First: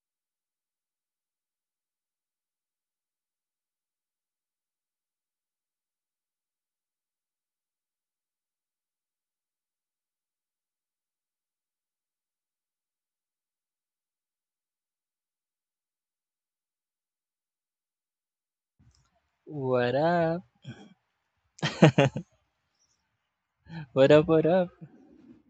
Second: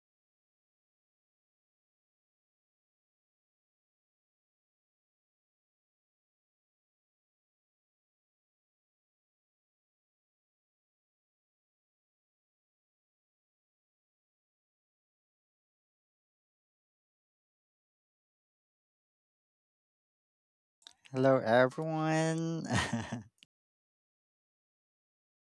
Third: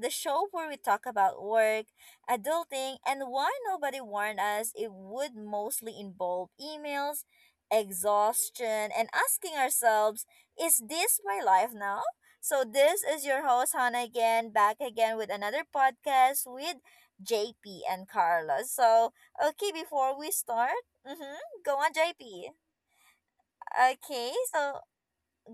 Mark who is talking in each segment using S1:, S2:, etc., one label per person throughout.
S1: the show where we talk about work, adulting, and why nobody warned us it would mostly involve emails, exhaustion, and asking ourselves, is this my life now? So this is your host, Hannah, again, back again with another podcast with JP and Carlos. So, okay,
S2: What
S1: before we
S2: up?
S1: start, mm-hmm,
S3: Hello
S1: go on, JP.
S3: everyone.
S2: What
S1: Okay,
S2: up? What up?
S1: so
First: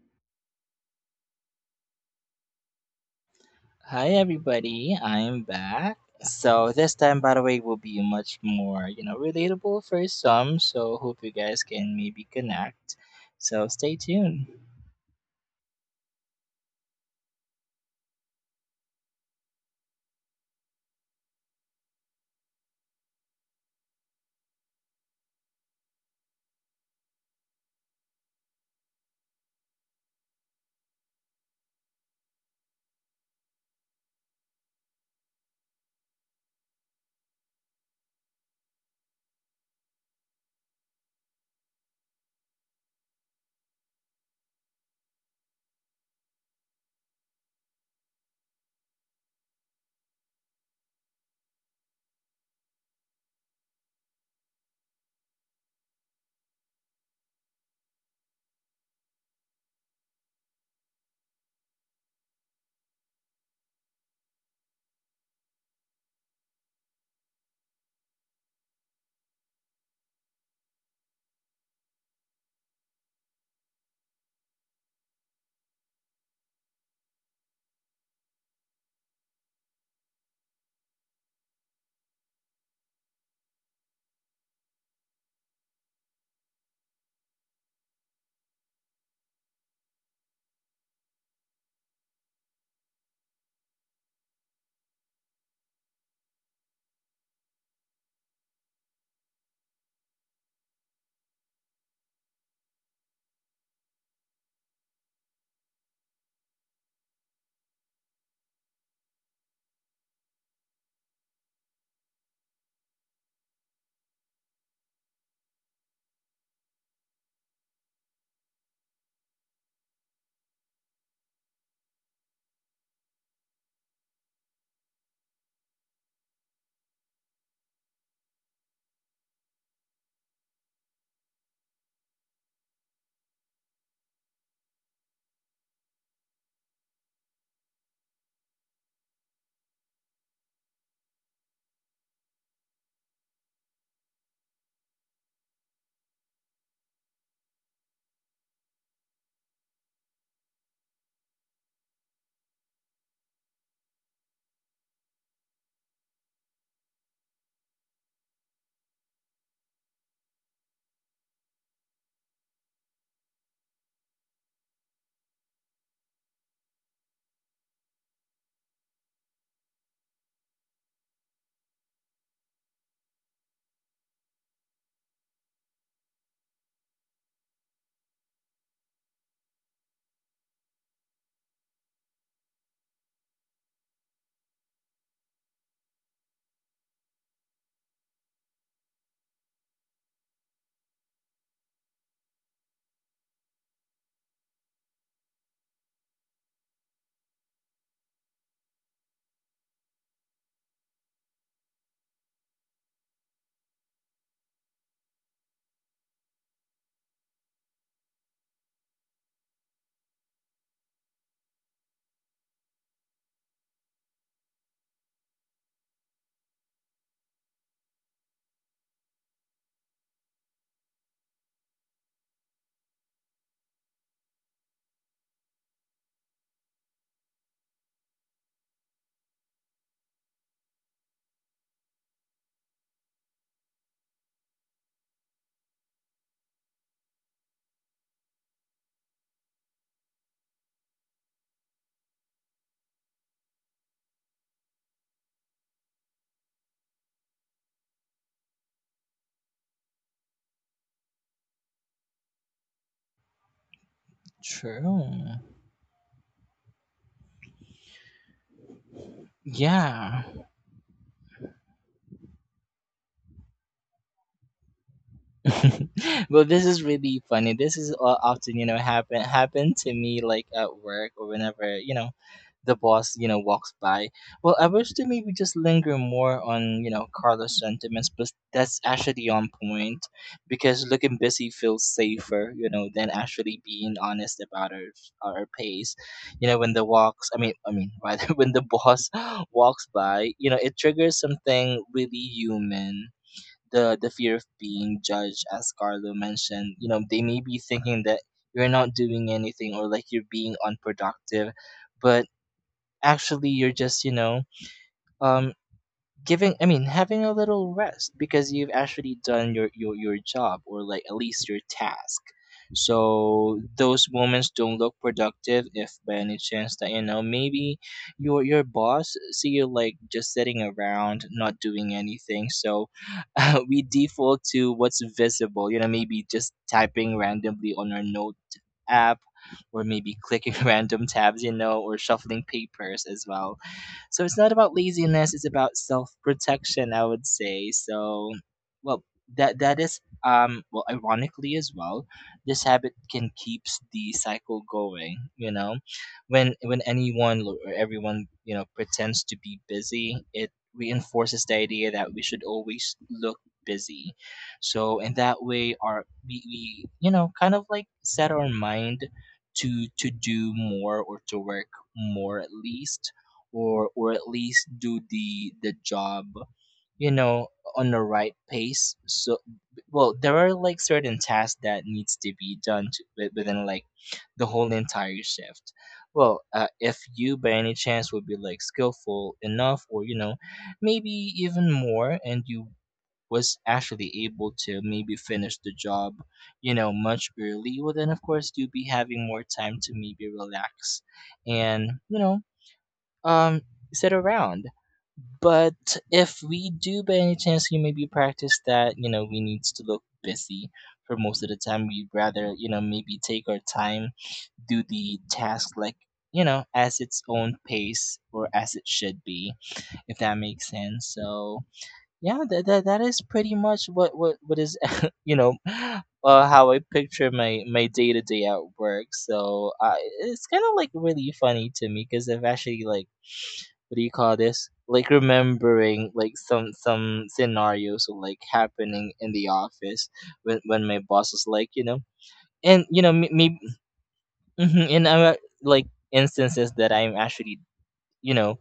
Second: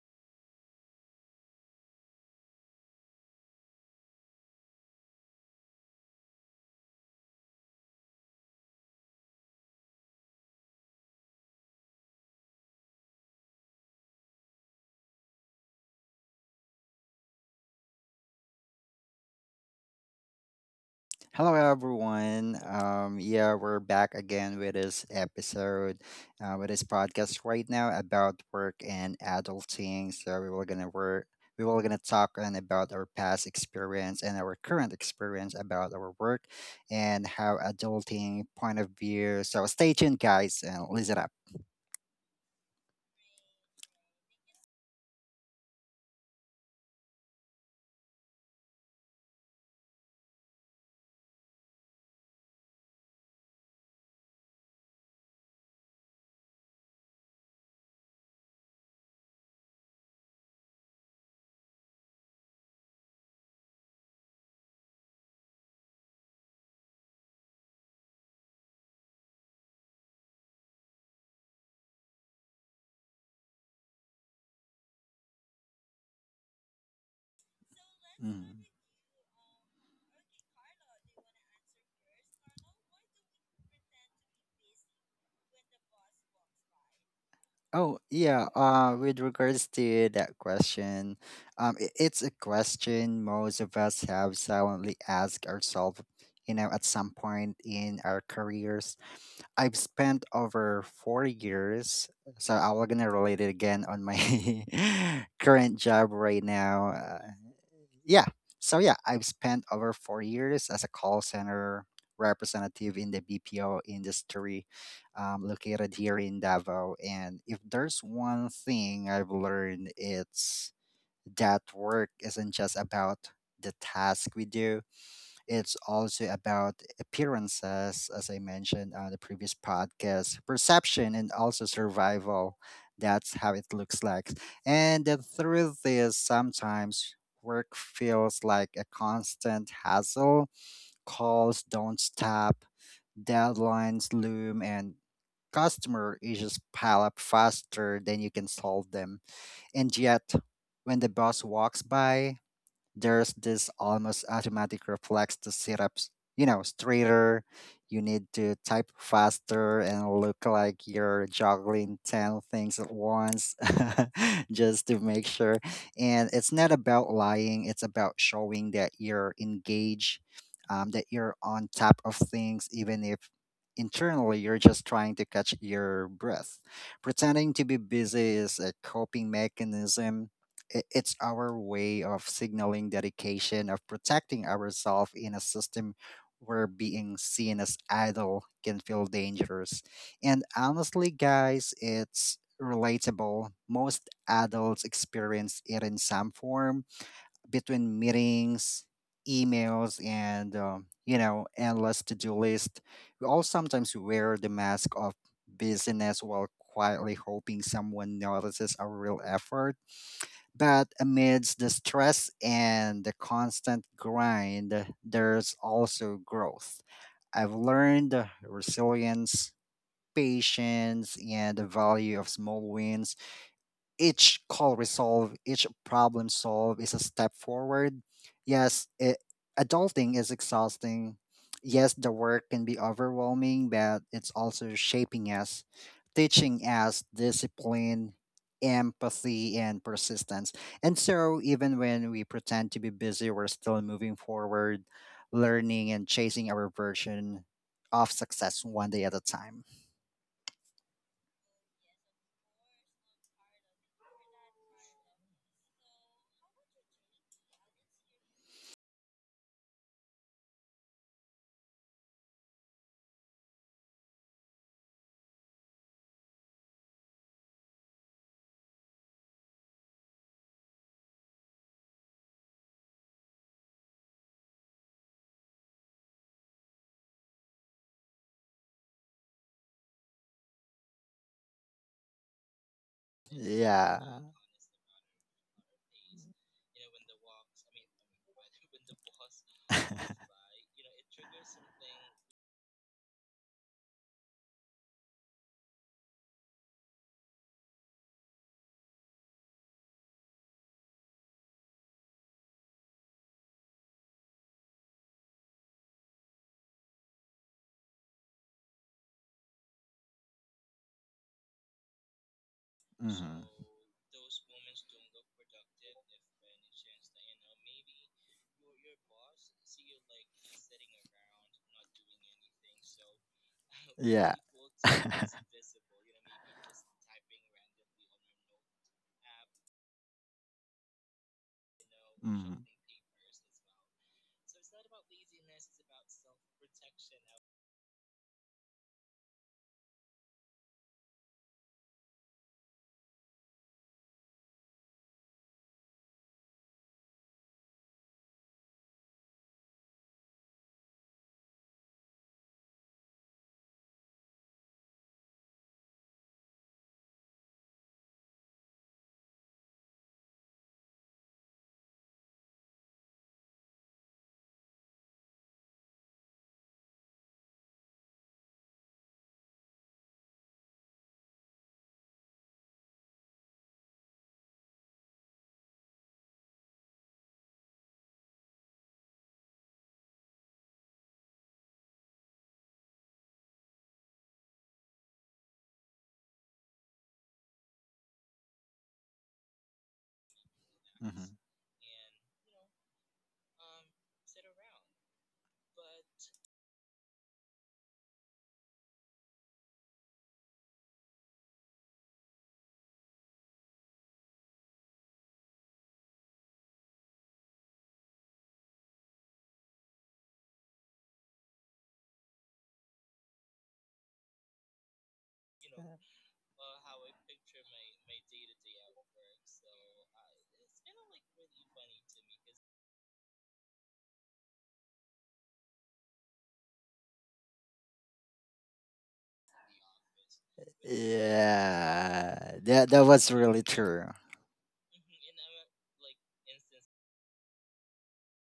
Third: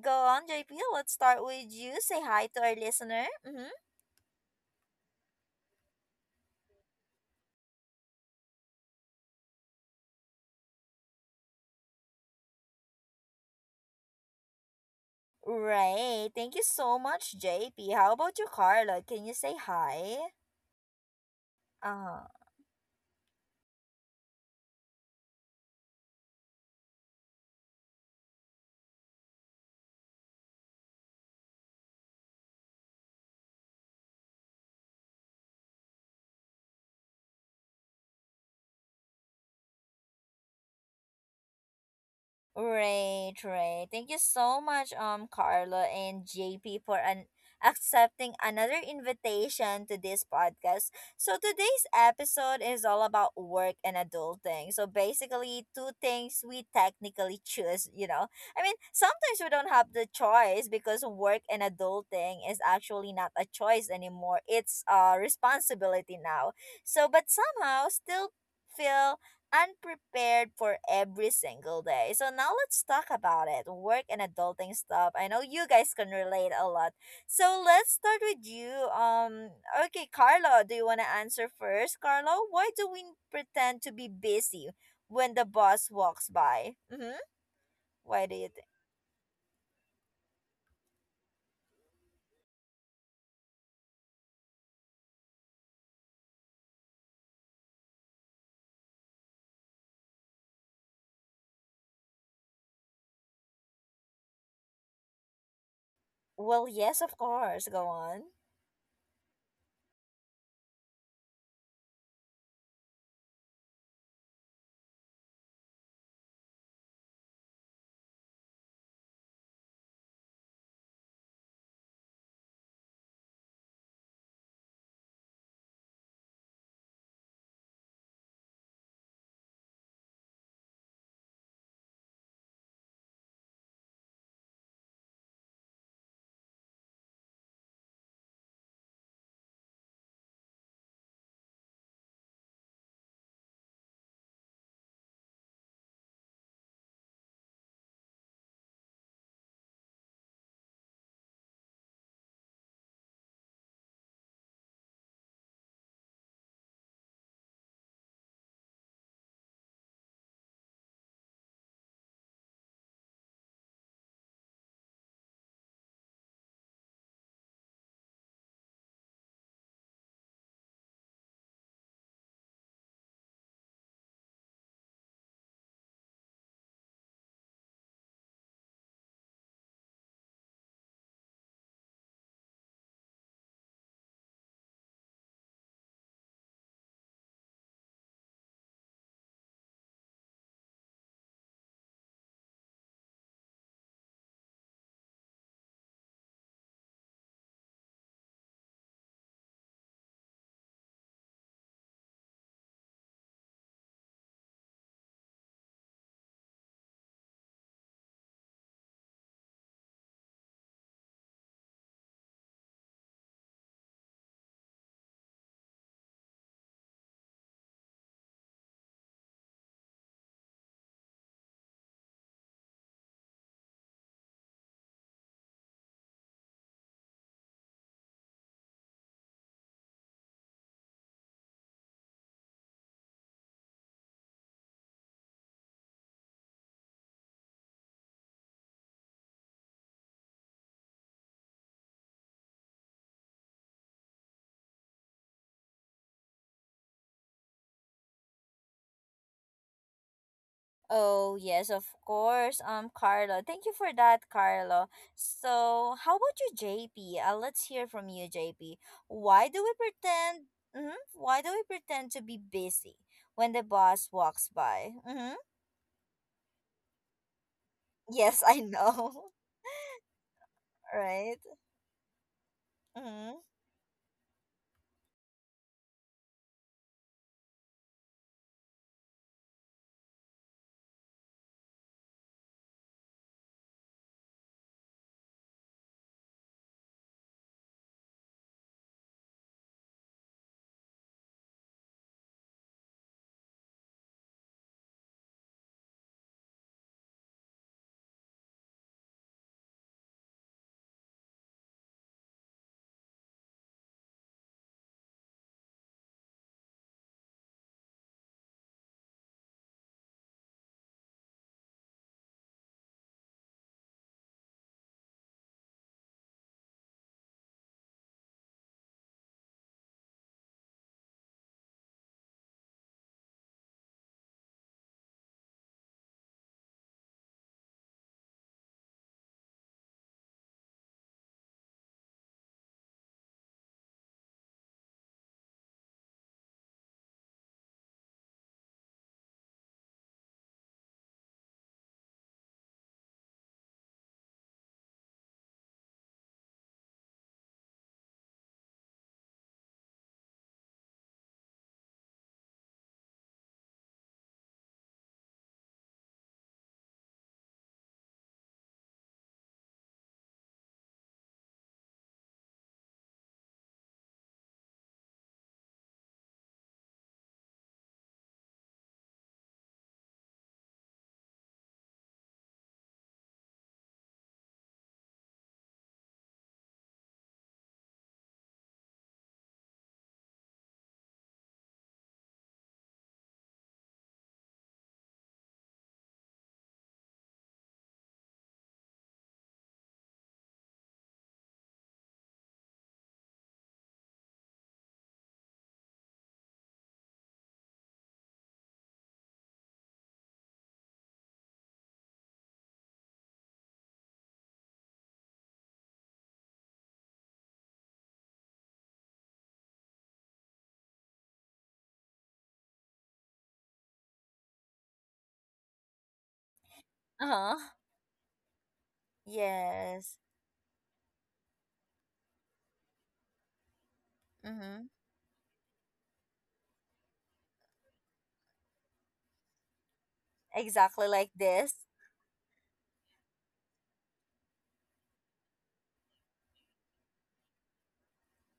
S1: go on, JP. Let's start with you. Say hi to our listener. Mm-hmm.
S2: Hi, everybody. I am back. So this time, by the way, will be much more, you know, relatable for some. So hope you guys can maybe connect. So stay tuned.
S1: Right. Thank you so much, JP. How about you, Carla? Can you say hi?
S3: Hello
S1: Uh,
S3: everyone. Yeah, we're back again with this episode, with this podcast right now about work and adulting. So we were gonna talk on about our past experience and our current experience about our work and how adulting point of view. So stay tuned guys and listen up.
S1: right, right. Thank you so much, Carlo and JP for an accepting another invitation to this podcast. So today's episode is all about work and adulting. So basically, two things we technically choose. You know, I mean, sometimes we don't have the choice because work and adulting is actually not a choice anymore. It's a responsibility now. So, but somehow still feel unprepared for every single day. So now let's talk about it. Work and adulting stuff. I know you guys can relate a lot. So let's start with
S3: Mm.
S1: you. Okay, Carlo, do you want to answer first? Carlo, why do we pretend to be busy when the boss walks by? Mhm.
S3: Oh,
S1: Why do
S3: yeah.
S1: you think?
S3: With regards to that question, it's a question most of us have silently asked ourselves, you know, at some point in our careers. I've spent over 4 years, so I'm gonna relate it again on my current job right
S1: Well,
S3: now.
S1: yes, of course. Go
S3: Yeah.
S1: on.
S3: So yeah, I've spent over 4 years as a call center representative in the BPO industry, located here in Davao. And if there's one thing I've learned, it's that work isn't just about the task we do. It's also about appearances, as I mentioned on the previous podcast, perception, and also survival. That's how it looks like. And the truth is, sometimes work feels like a constant hassle. Calls don't stop, deadlines loom, and customer issues pile up faster than you can solve them. And yet, when the boss walks by, there's this almost automatic reflex to sit up, you know, straighter. You need to type faster and look like you're juggling 10 things at once just to make sure. And it's not about lying, it's about showing that you're engaged, that you're on top of things, even if internally you're just trying to catch your breath. Pretending to be busy is a coping mechanism. It's our way of signaling dedication, of protecting ourselves in a system where being seen as idle can feel dangerous. And honestly, guys, it's relatable. Most adults experience it in some form between meetings, emails, and you know, endless to-do list. We all sometimes wear the mask of busyness while quietly hoping someone notices our real effort, but amidst the stress and the constant grind, there's also growth. I've learned resilience, patience, and the value of small wins. Each call resolved, each problem solved is a step forward. Yes, adulting is exhausting. Yes, the work can be overwhelming, but it's also shaping us, teaching us discipline, empathy, and persistence. And so, even when we pretend to be busy, we're still moving forward, learning, and chasing our version of success one day at a time.
S1: Oh, yes, of course. Carlo, thank you for that, Carlo.
S2: True.
S1: So how about you, JP? Let's hear from you, JP. Why do we
S2: Yeah.
S1: pretend? Mm-hmm, why do we pretend to be busy when the boss walks by? Mm-hmm.
S2: This is really funny. This is
S1: Yes,
S2: often,
S1: I
S2: you know, happen
S1: know,
S2: happen to me like at work or
S1: right?
S2: whenever, you know, the boss, you know,
S1: Mm-hmm.
S2: walks by. Well, I wish to maybe just linger more on, you know, Carlos' sentiments, but that's actually on point because looking busy feels safer, you know, than actually being
S3: Yeah.
S2: honest about our pace. You know, when the walks, rather when the boss walks by, you know, it triggers something really human. The fear of being judged, as Carlo mentioned. You know, they may be thinking that you're not doing anything or like you're being unproductive, but actually you're just, you know, um giving, having a little rest because you've actually done your job, or like at least your task.
S3: mm
S2: So those moments don't look productive if by any chance that, you know, maybe your boss see you like just sitting around not doing anything. So we default to what's visible, you know, maybe just typing randomly on our note app or maybe clicking random tabs, you know, or shuffling
S3: mm.
S2: papers as well. So it's not about laziness, it's about self-protection, I would say. So, well, that is, well, ironically as well, this habit can keeps the cycle going, you know. When anyone or everyone, you know, pretends to be busy, it reinforces the idea that we should always look busy. So in that way our we, you know, kind of like set our mind to do more or to work more, at least, or at least do the job, you know, on the right pace. So well, there are like certain tasks that needs to be done to, within like the whole entire shift. Well, if you by any chance would be like skillful enough, or you know, maybe even more, and you was actually able to maybe finish the job, you know, much early, well then of course you'll be having more time to maybe relax and, you know, um, sit around. But if we do, by any chance, you maybe practice that, you know, we needs to look busy for most of the time. We'd rather, you know, maybe take our time, do the task like, you know, as its own pace or as it should be, if that makes sense. So yeah, that is pretty much what is, you know, how I picture
S1: Uh-huh.
S2: my day to day at work. So
S1: Yes.
S2: it's kind of like really funny to me because I've actually like, what do you call this?
S1: Mm-hmm.
S2: Like remembering like some scenarios like happening in the office when my
S1: Exactly
S2: boss
S1: like
S2: was like,
S1: this.
S2: you know,
S3: Yeah,
S2: and
S3: that
S2: you know,
S3: that
S2: maybe
S3: really true.
S2: in like instances that I'm actually, you know,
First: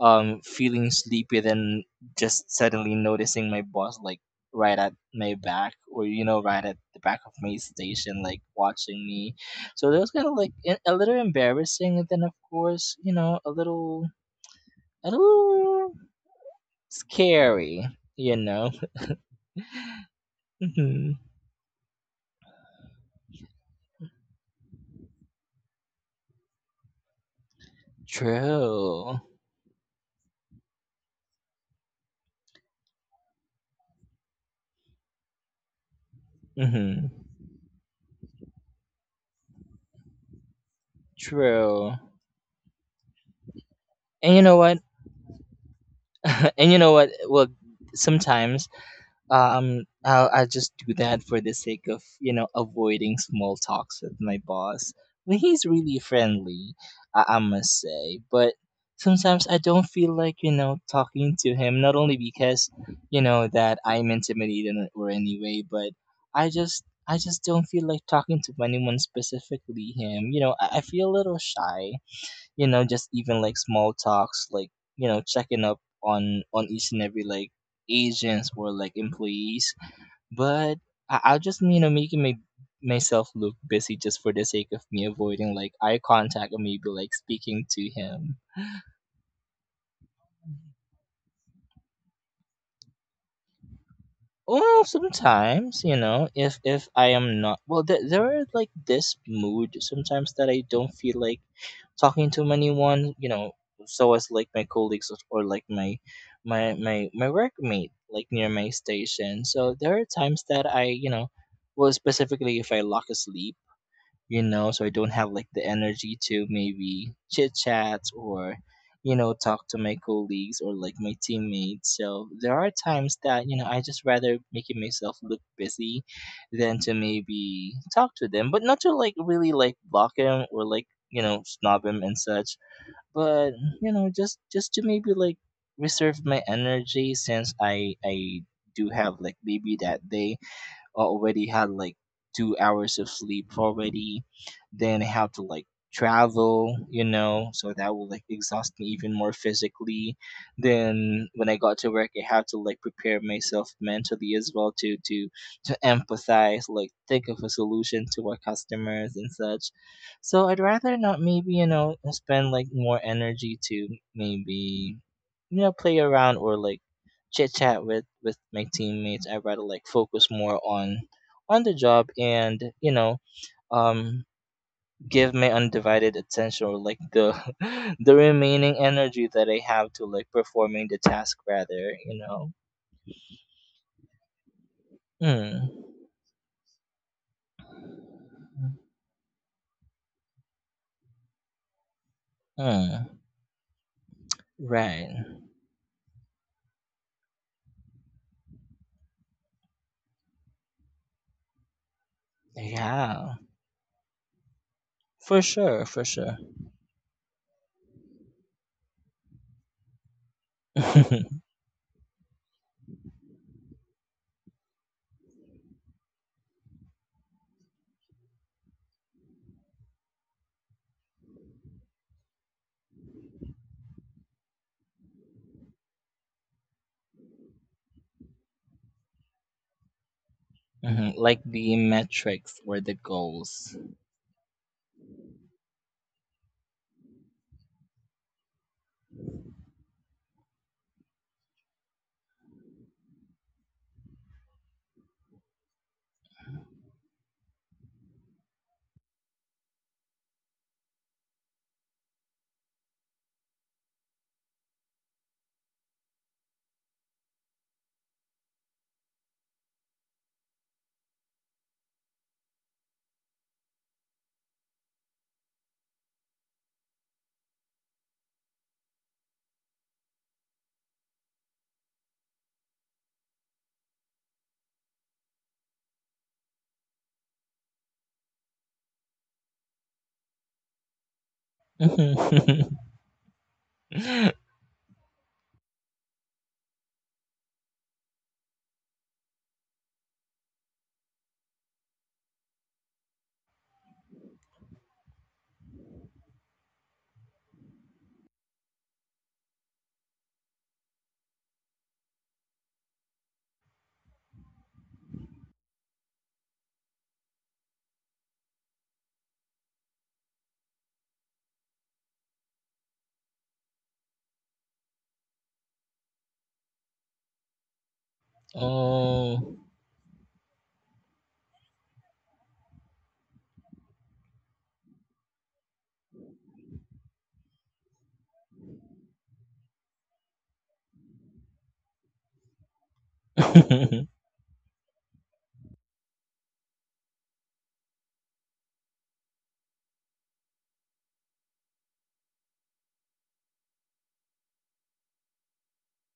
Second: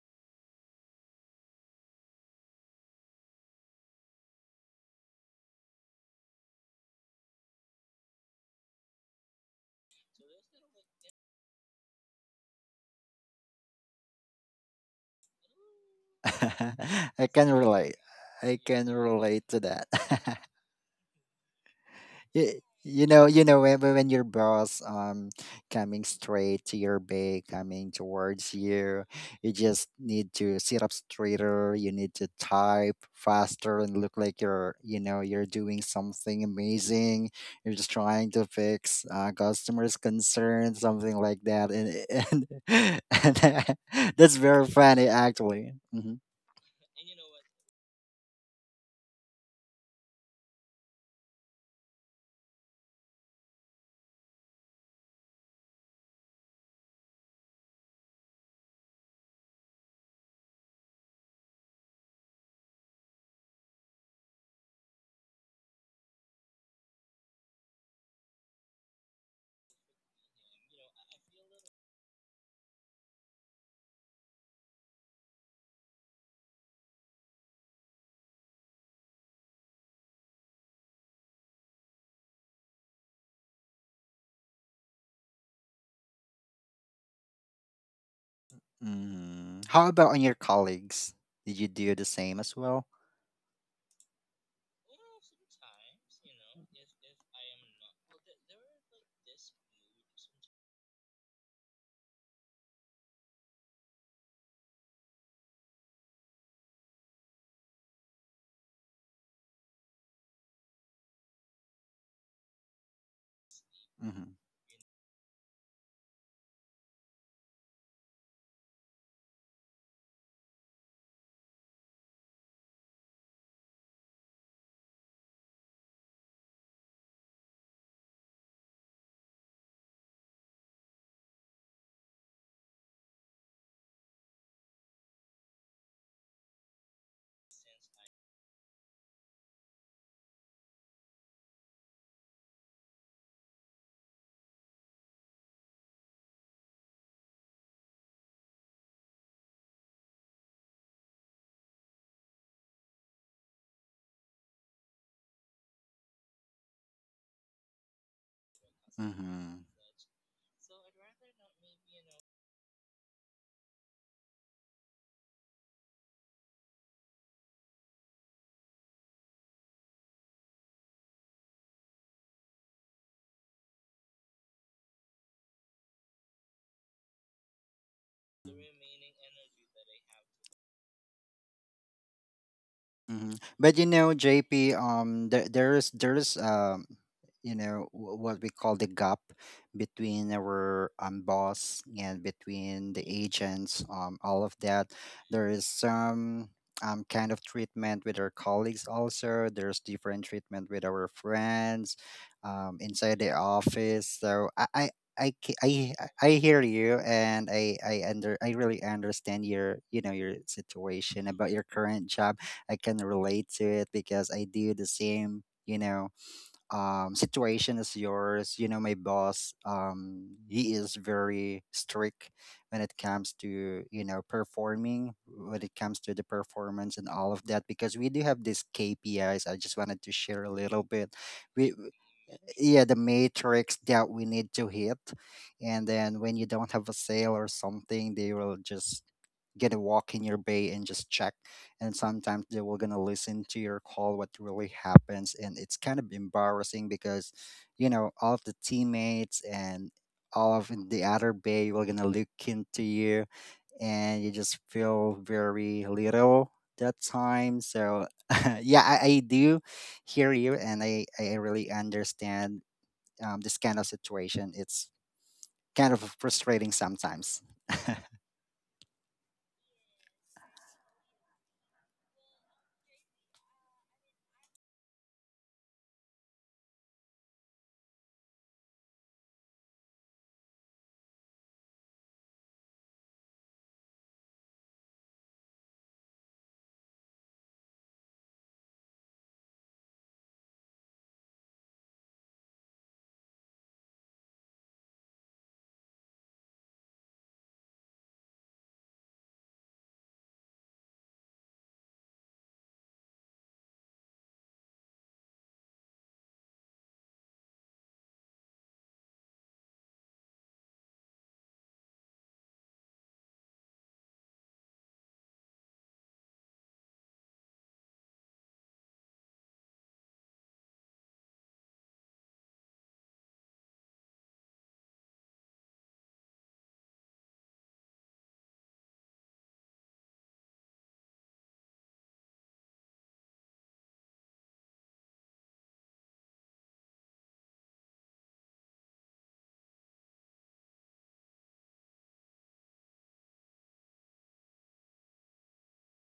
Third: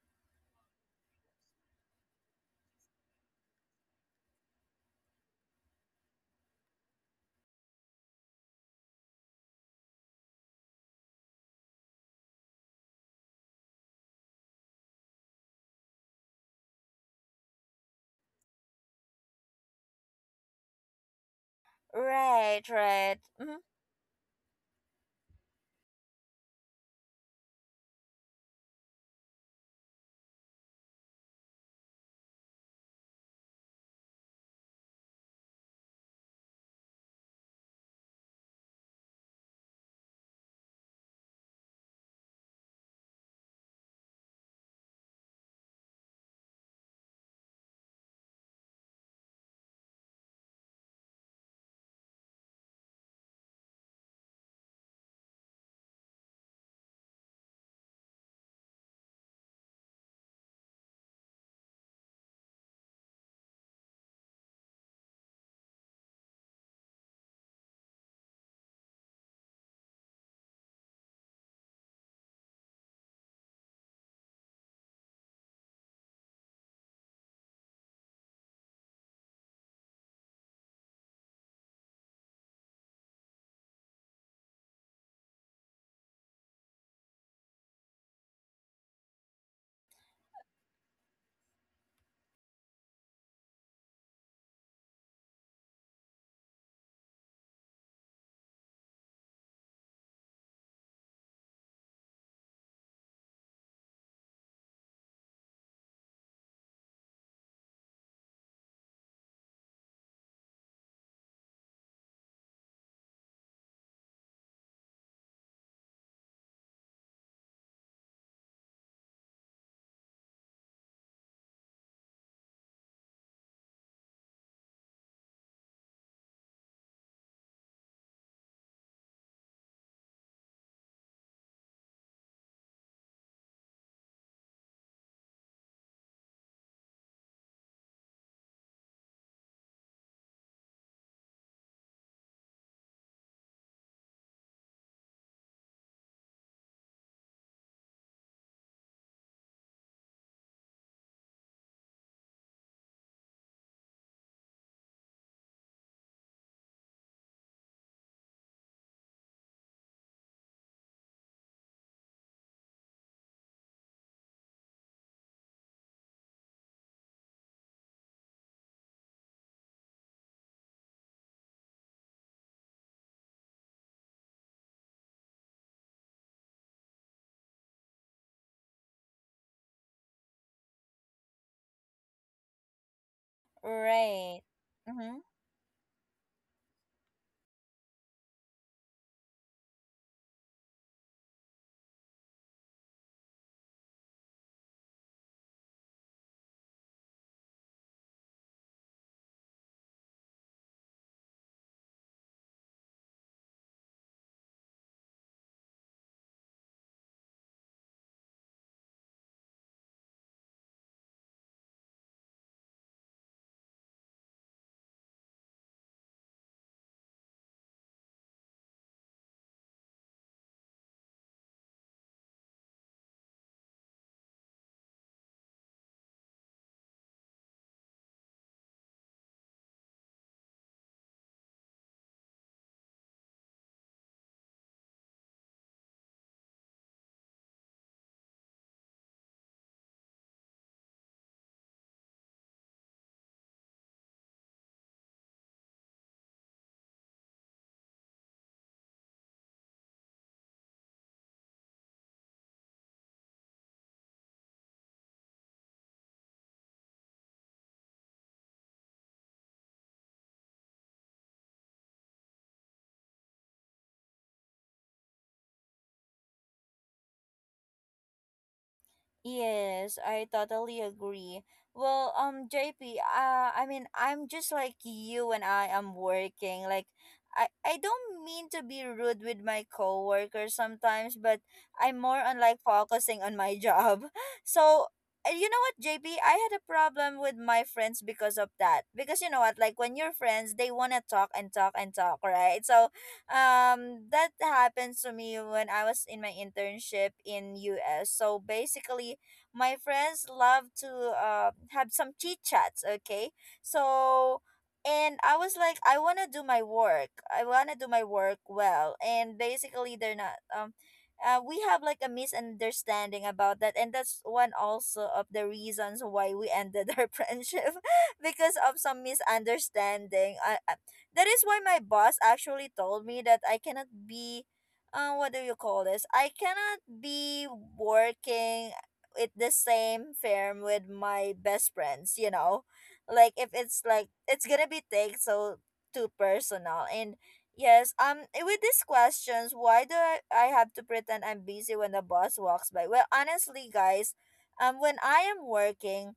S2: feeling sleepy, then just suddenly noticing my boss like right at my back, or you know, right at the back of my station, like watching me. So that was kind of like a little embarrassing, and then of course, you know, a little, a little scary, you know?
S3: Relate to that.
S2: hmm.
S3: you,
S1: Right,
S3: you
S1: right.
S3: know you
S1: Mm-hmm.
S3: know when your boss coming straight to your bay, coming towards you,
S2: True.
S3: you just need to sit up straighter, you need to type faster and look like you're doing something
S2: hmm.
S3: amazing. You're just trying to fix customers concern, something like that,
S2: True.
S3: and and that's
S2: And you know
S3: very
S2: what?
S3: funny actually.
S2: And you know what? Well, sometimes, I'll just do that for the sake of, you know, avoiding small talks with my boss when he's really friendly, I must say. But sometimes I don't feel like, you know, talking to him, not only because, you know, that I'm intimidated or anyway, but I just don't feel like talking to anyone specifically him. You know, I feel a little shy, you know, just even like small talks, like, you know, checking up on each and every like agents or like employees. But I'll just, you know, making my myself look busy just for the sake of me avoiding like eye contact, or maybe like speaking to him.
S3: How about on your colleagues, did you do the same as well?
S2: Oh, sometimes, you know, if I am not well, there are like this mood sometimes that I don't feel like talking to anyone, you know, so as like my colleagues, or like my workmate like near my station. So there are times that I, you know, well specifically if I lock asleep,
S3: Mm-hmm.
S2: you know, so I don't have like the energy to maybe chit chat, or, you know, talk to my colleagues or like my teammates. So there are times that, you know, I just rather making myself look busy than to maybe talk to them, but not to like really like block him or like, you know, snob him and such, but, you know, just to maybe like reserve my energy, since I do have like maybe that day, already had like 2 hours of sleep already. Then I have to like travel, you know, so that will like exhaust me even more physically. Then when I got to work, I have to like prepare myself mentally as well to empathize, like think of a solution to our customers and
S3: Mm-hmm.
S2: such. So I'd rather not maybe, you know, spend like more energy to maybe, you know, play around, or like chit chat with my teammates. I rather like focus more on the job, and you know, um give my undivided attention or like the the remaining energy that I have to like performing the task rather, you know.
S3: hmm But you know,
S1: Right.
S3: JP,
S1: Mm-hmm.
S3: there there
S2: Mm.
S3: is there is you know, what we call the gap between our boss and between the
S2: Mm,
S3: agents, all of that.
S2: right.
S3: There is some kind of treatment with our colleagues also. There's different treatment with our friends, inside the
S2: Yeah.
S3: office. I,
S2: For
S3: ca-
S2: sure,
S3: I
S2: for
S3: I
S2: sure.
S3: hear you and I really understand your situation about your current job. I can relate to it because I do the same, you know, situation as yours. You know, my boss, he is very strict when it comes to, you know, performing, when it comes to the performance and all of that, because we do have these KPIs. I just wanted to share a little bit.
S2: Mhm, like
S3: We
S2: the metrics or
S3: Yeah,
S2: the
S3: the
S2: goals.
S3: matrix that we need to hit, and then when you don't have a sale or something, they will just get a walk in your bay and just check, and sometimes they will gonna listen to your call what really happens. And it's kind of embarrassing because you know all of the teammates and all of the other bay will gonna look into you, and you just feel very little that time. So yeah, I do hear you and I really understand this kind of situation. It's kind of frustrating sometimes.
S1: Yes, I totally agree. Well, JP, I mean, I'm just like you and I am working. Like, I don't mean to be rude with my coworkers sometimes, but I'm more on like focusing on my job. So, you know what, JP, I had a problem with my friends because of that. Because you know what, like when you're friends, they wanna talk and talk and talk, right? So, that happens to me when I was in my internship in US. So basically, my friends love to have some chit chats. Okay, so and I was like, I wanna do my work. I wanna do my work well. And basically, they're not we have like a misunderstanding about that and that's one also of the reasons why we ended our friendship because of some misunderstanding that is why my boss actually told me that I cannot be, what do you call this? I cannot be working at the same firm with my best friends, you know? Like, if it's
S2: Oh.
S1: like, it's gonna be take so too personal. And yes, with these questions, why do I have to pretend I'm busy when the boss walks by? Well, honestly, guys, when I am working,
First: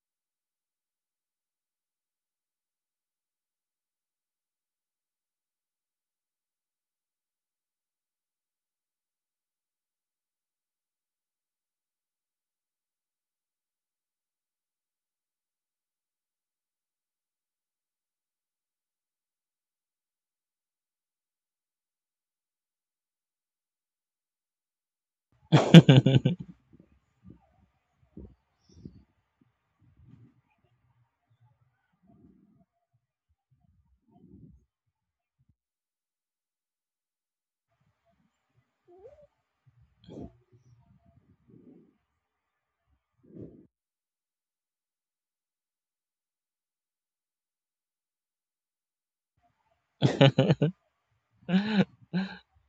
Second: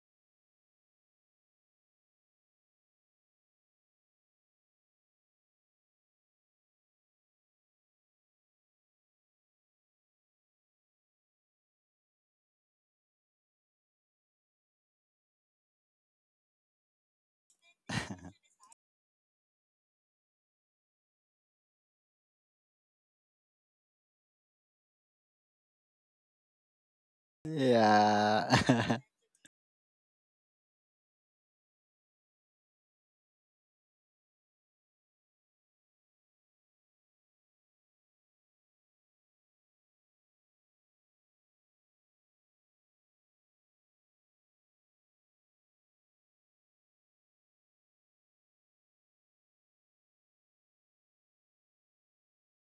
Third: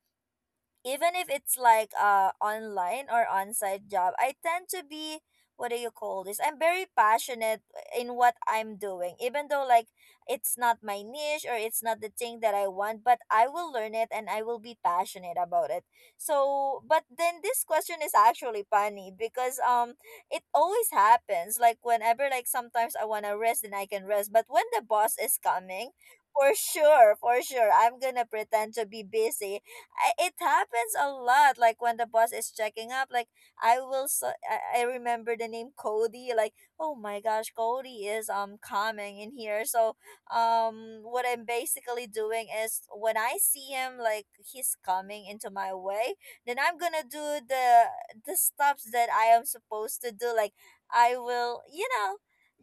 S1: even if it's like online or on-site job, I tend to be, what do you call this, I'm very passionate in what I'm doing, even though like it's not my niche or it's not the thing that I want, but I will learn it and I will be passionate about it. So but then this question is actually funny because it always happens, like whenever, like sometimes I want to rest and I can rest, but when the boss is coming, for sure, for sure I'm gonna pretend to
S3: Yeah.
S1: be busy. It happens a lot, like when the boss is checking up, like I will, so I remember the name Cody, like oh my gosh, Cody is coming in here. So what I'm basically doing is when I see him, like he's coming into my way, then I'm gonna do the stuffs that I am supposed to do, like I will, you know,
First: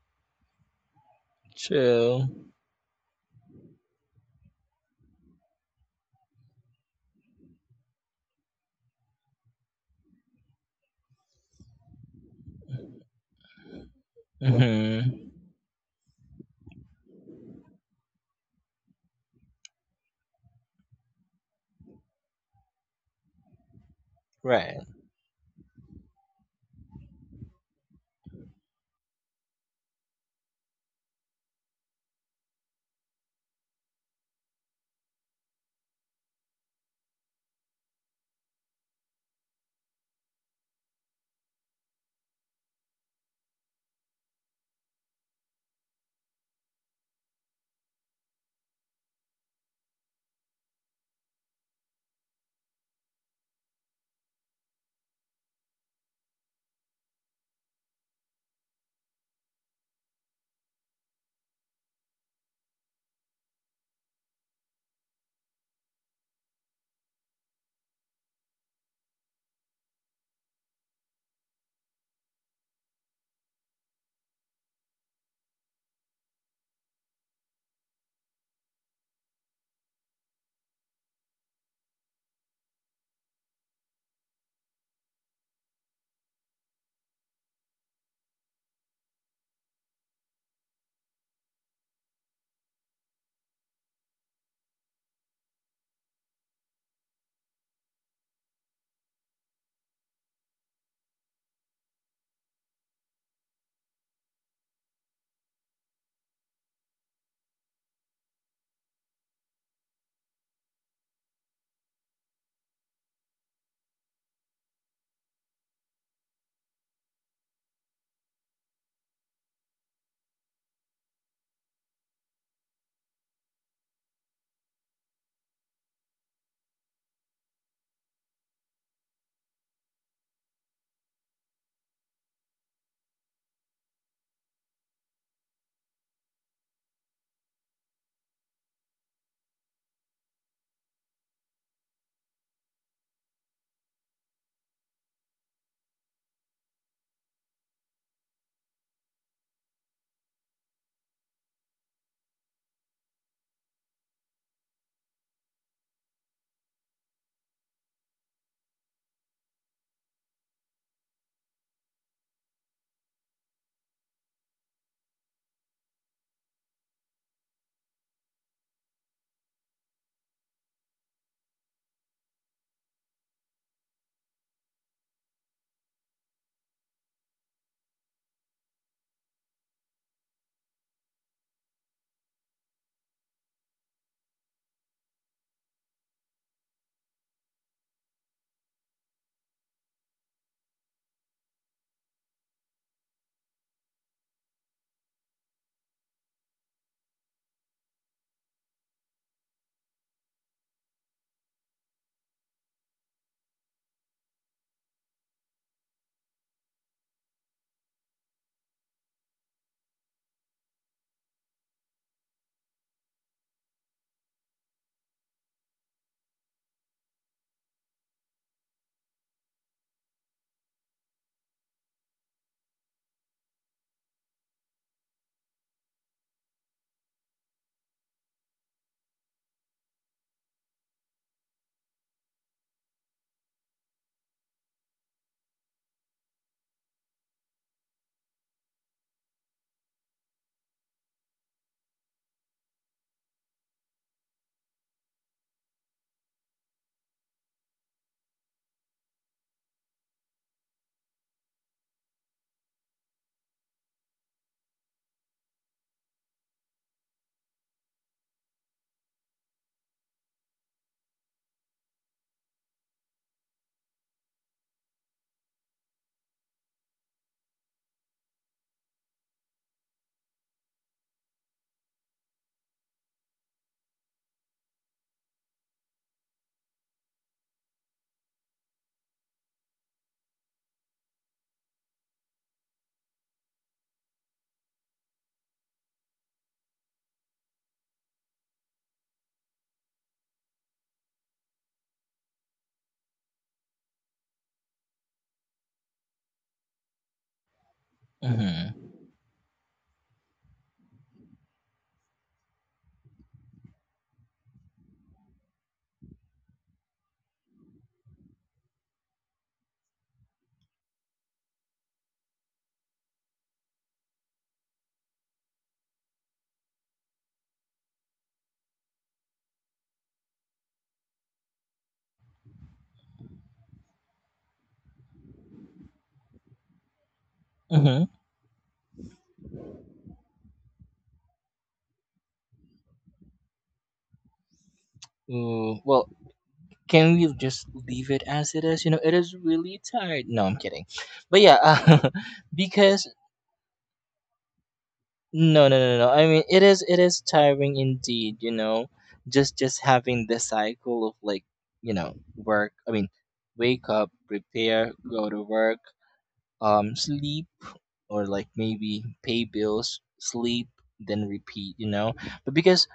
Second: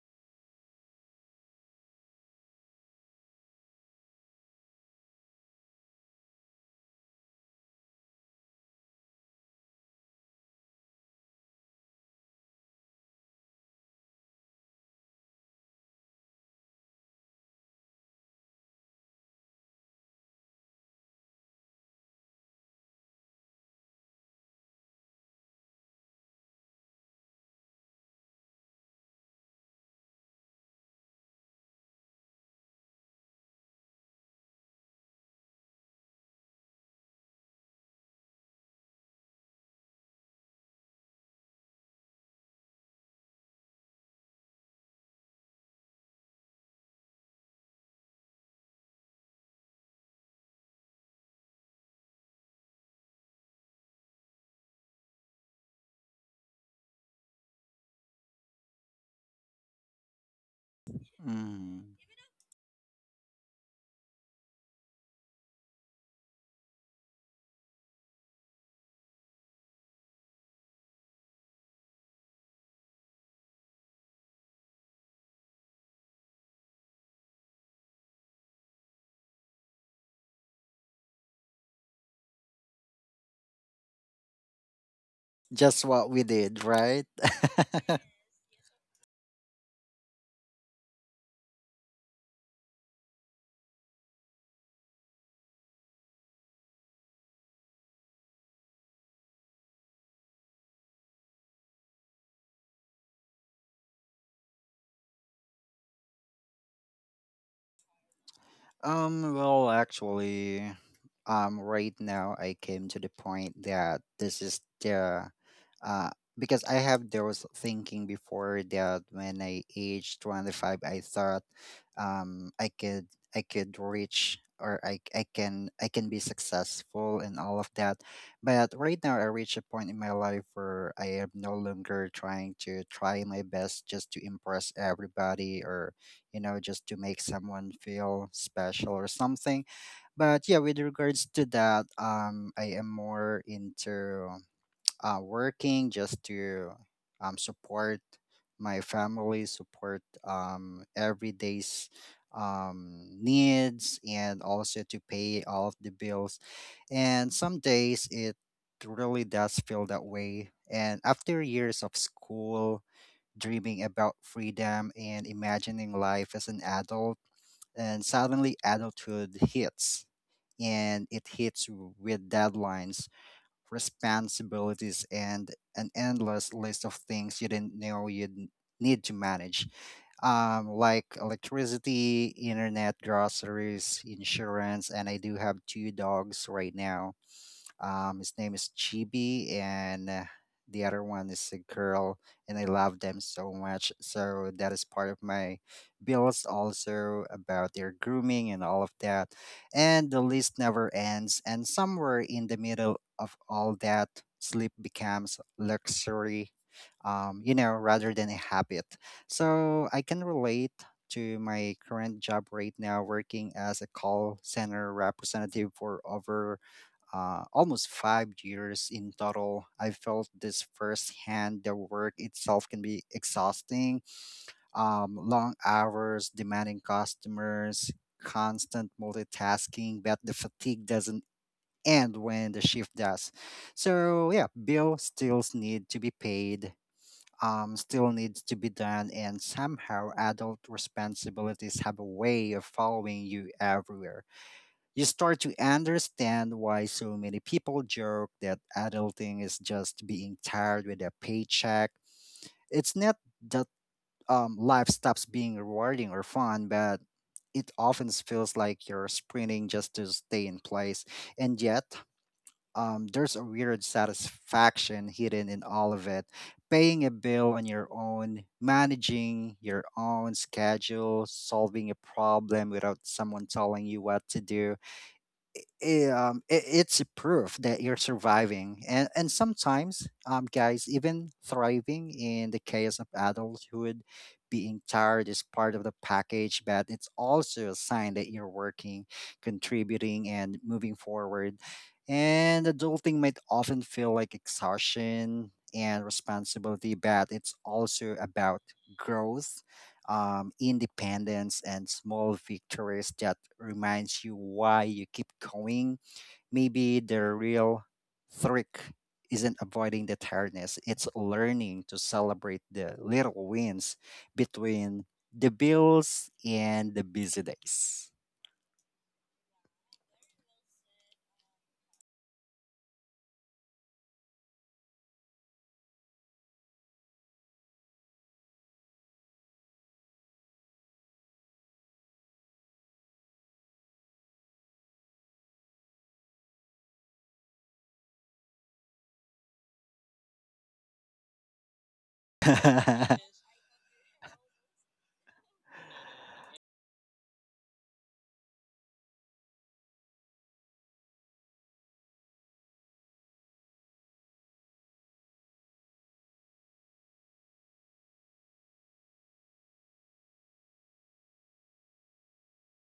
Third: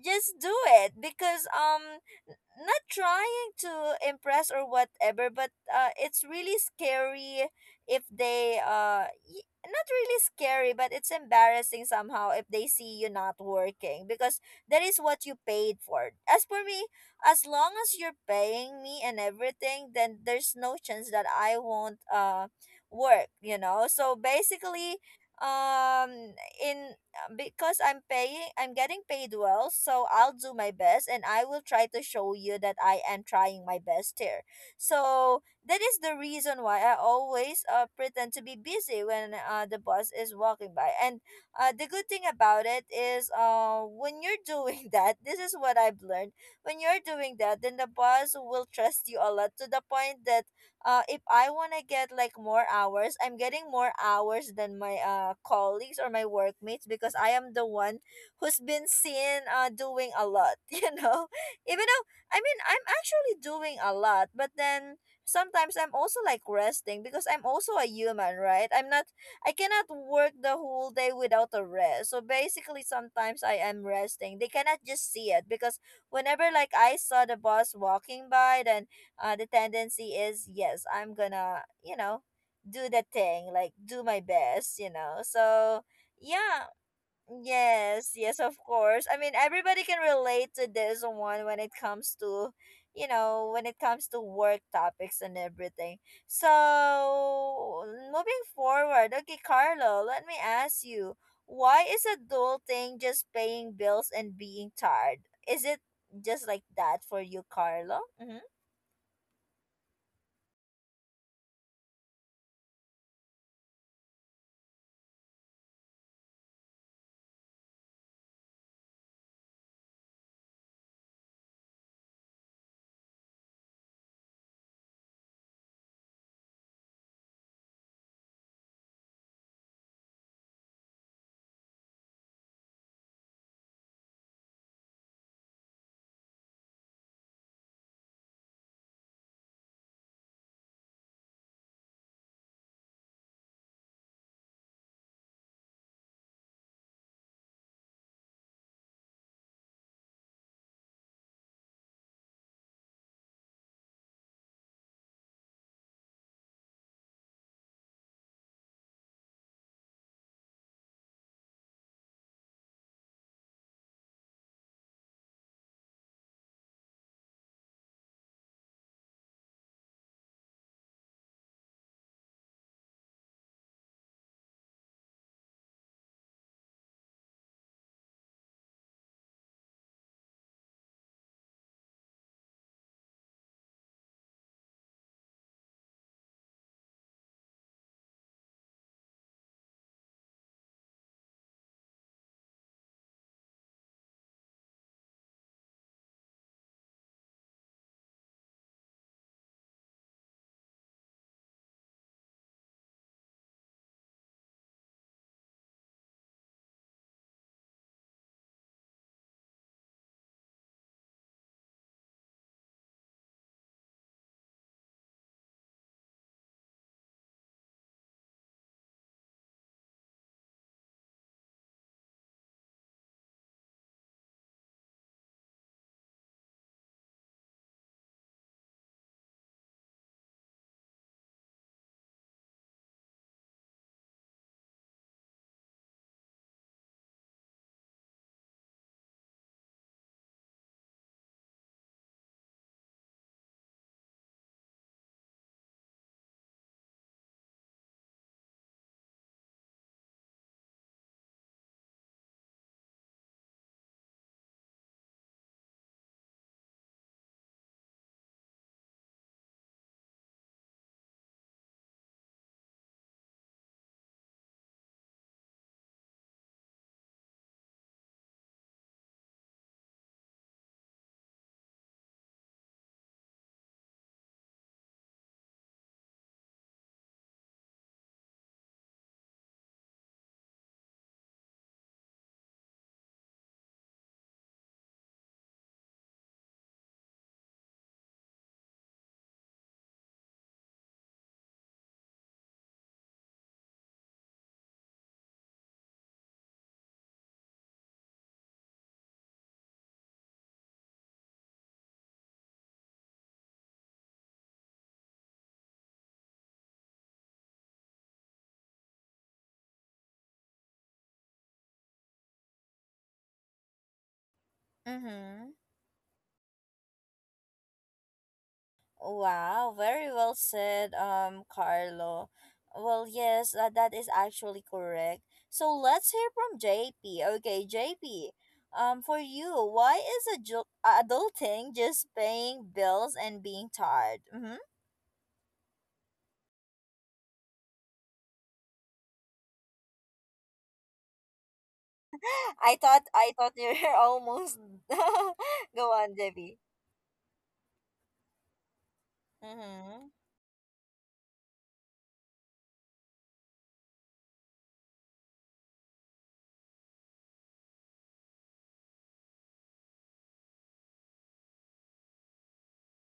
S1: just do it because
S2: True.
S1: not trying, trying to impress or whatever, but uh, it's really scary if they not really scary, but it's embarrassing somehow if they see you not working, because that is what you
S2: Mhm.
S1: paid for. As for me, as long as you're paying me and everything, then there's no chance that I won't work, you know. So
S2: Right.
S1: basically um in because I'm paying, I'm getting paid well, so I'll do my best and I will try to show you that I am trying my best here. So that is the reason why I always pretend to be busy when the bus is walking by. And the good thing about it is when you're doing that, this is what I've learned. When you're doing that, then the bus will trust you a lot to the point that uh, if I want to get like more hours, I'm getting more hours than my colleagues or my workmates because I am the one who's been seen doing a lot, you know? Even
S3: Mm.
S1: though, I mean, I'm actually doing a lot, but then sometimes I'm also like resting because I'm also a human, right? I'm not, I cannot work the whole day without a rest. So basically sometimes I am resting. They cannot just see it because whenever like I saw the boss walking by, then the tendency is yes, I'm gonna, you know, do the thing, like do my best, you know. So
S3: Just what we
S1: yeah,
S3: did, right?
S1: yes, yes, of course. I mean, everybody can relate to this one when it comes to, you know, when it comes to work topics and everything. So moving forward, okay, Carlo, let me ask you, why is adulting just paying bills and being tired? Is it just like that for you, Carlo? Mm-hmm.
S3: Well, actually, right now I came to the point that this is the, uh, because I have there was thinking before that when I aged 25, I thought, um, I could I could reach or I can be successful and all of that, but right now I reach a point in my life where I am no longer trying to try my best just to impress everybody or you know, just to make someone feel special or something. But yeah, with regards to that, I am more into working just to support my family, support every day's needs, and also to pay all of the bills. And some days it really does feel that way. And after years of school, dreaming about freedom and imagining life as an adult. And suddenly, adulthood hits, and it hits with deadlines, responsibilities, and an endless list of things you didn't know need to manage, like electricity, internet, groceries, insurance. And I do have two dogs right now. His name is Chibi, and the other one is a girl, and I love them so much. So that is part of my bills, also about their grooming and all of that. And the list never ends. And somewhere in the middle of all that, sleep becomes luxury, you know, rather than a habit. So I can relate to my current job right now, working as a call center representative for over almost 5 years in total. I felt this firsthand. The work itself can be exhausting, long hours, demanding customers, constant multitasking, but the fatigue doesn't end when the shift does. So yeah, bills still need to be paid. Still needs to be done, and somehow adult responsibilities have a way of following you everywhere. You start to understand why so many people joke that adulting is just being tired with a paycheck. It's not that life stops being rewarding or fun, but it often feels like you're sprinting just to stay in place. And yet, there's a weird satisfaction hidden in all of it. Paying a bill on your own, managing your own schedule, solving a problem without someone telling you what to do, it's a proof that you're surviving, and sometimes guys, even thriving in the chaos of adulthood. Being tired is part of the package, but it's also a sign that you're working, contributing and moving forward. And adulting might often feel like exhaustion and responsibility, but it's also about
S2: Mhm.
S3: growth, independence and small victories that reminds you why you keep going. Maybe the real trick isn't avoiding the tiredness, it's learning to celebrate the little wins between
S1: Mm-hmm.
S3: the bills and the busy days.
S1: Wow, very well said, Carlo. Well, yes, that is actually correct. So let's hear from JP. Okay,
S2: Mhm.
S1: JP, for you, why is adul- adulting just paying bills and being tired? Mm-hmm.
S2: Ooh, well, can we just leave it as it is? You know, it is really tired. No, I'm kidding. But yeah,
S1: I thought
S2: because
S1: I thought you were almost.
S2: no, no,
S1: Go
S2: no,
S1: on,
S2: no. I mean,
S1: JP.
S2: it is tiring indeed, you know. Just
S1: Mm-hmm.
S2: having the cycle of like, you know, work. I mean, wake up, prepare, go to work, sleep, or like maybe pay bills, sleep, then repeat, you know. But because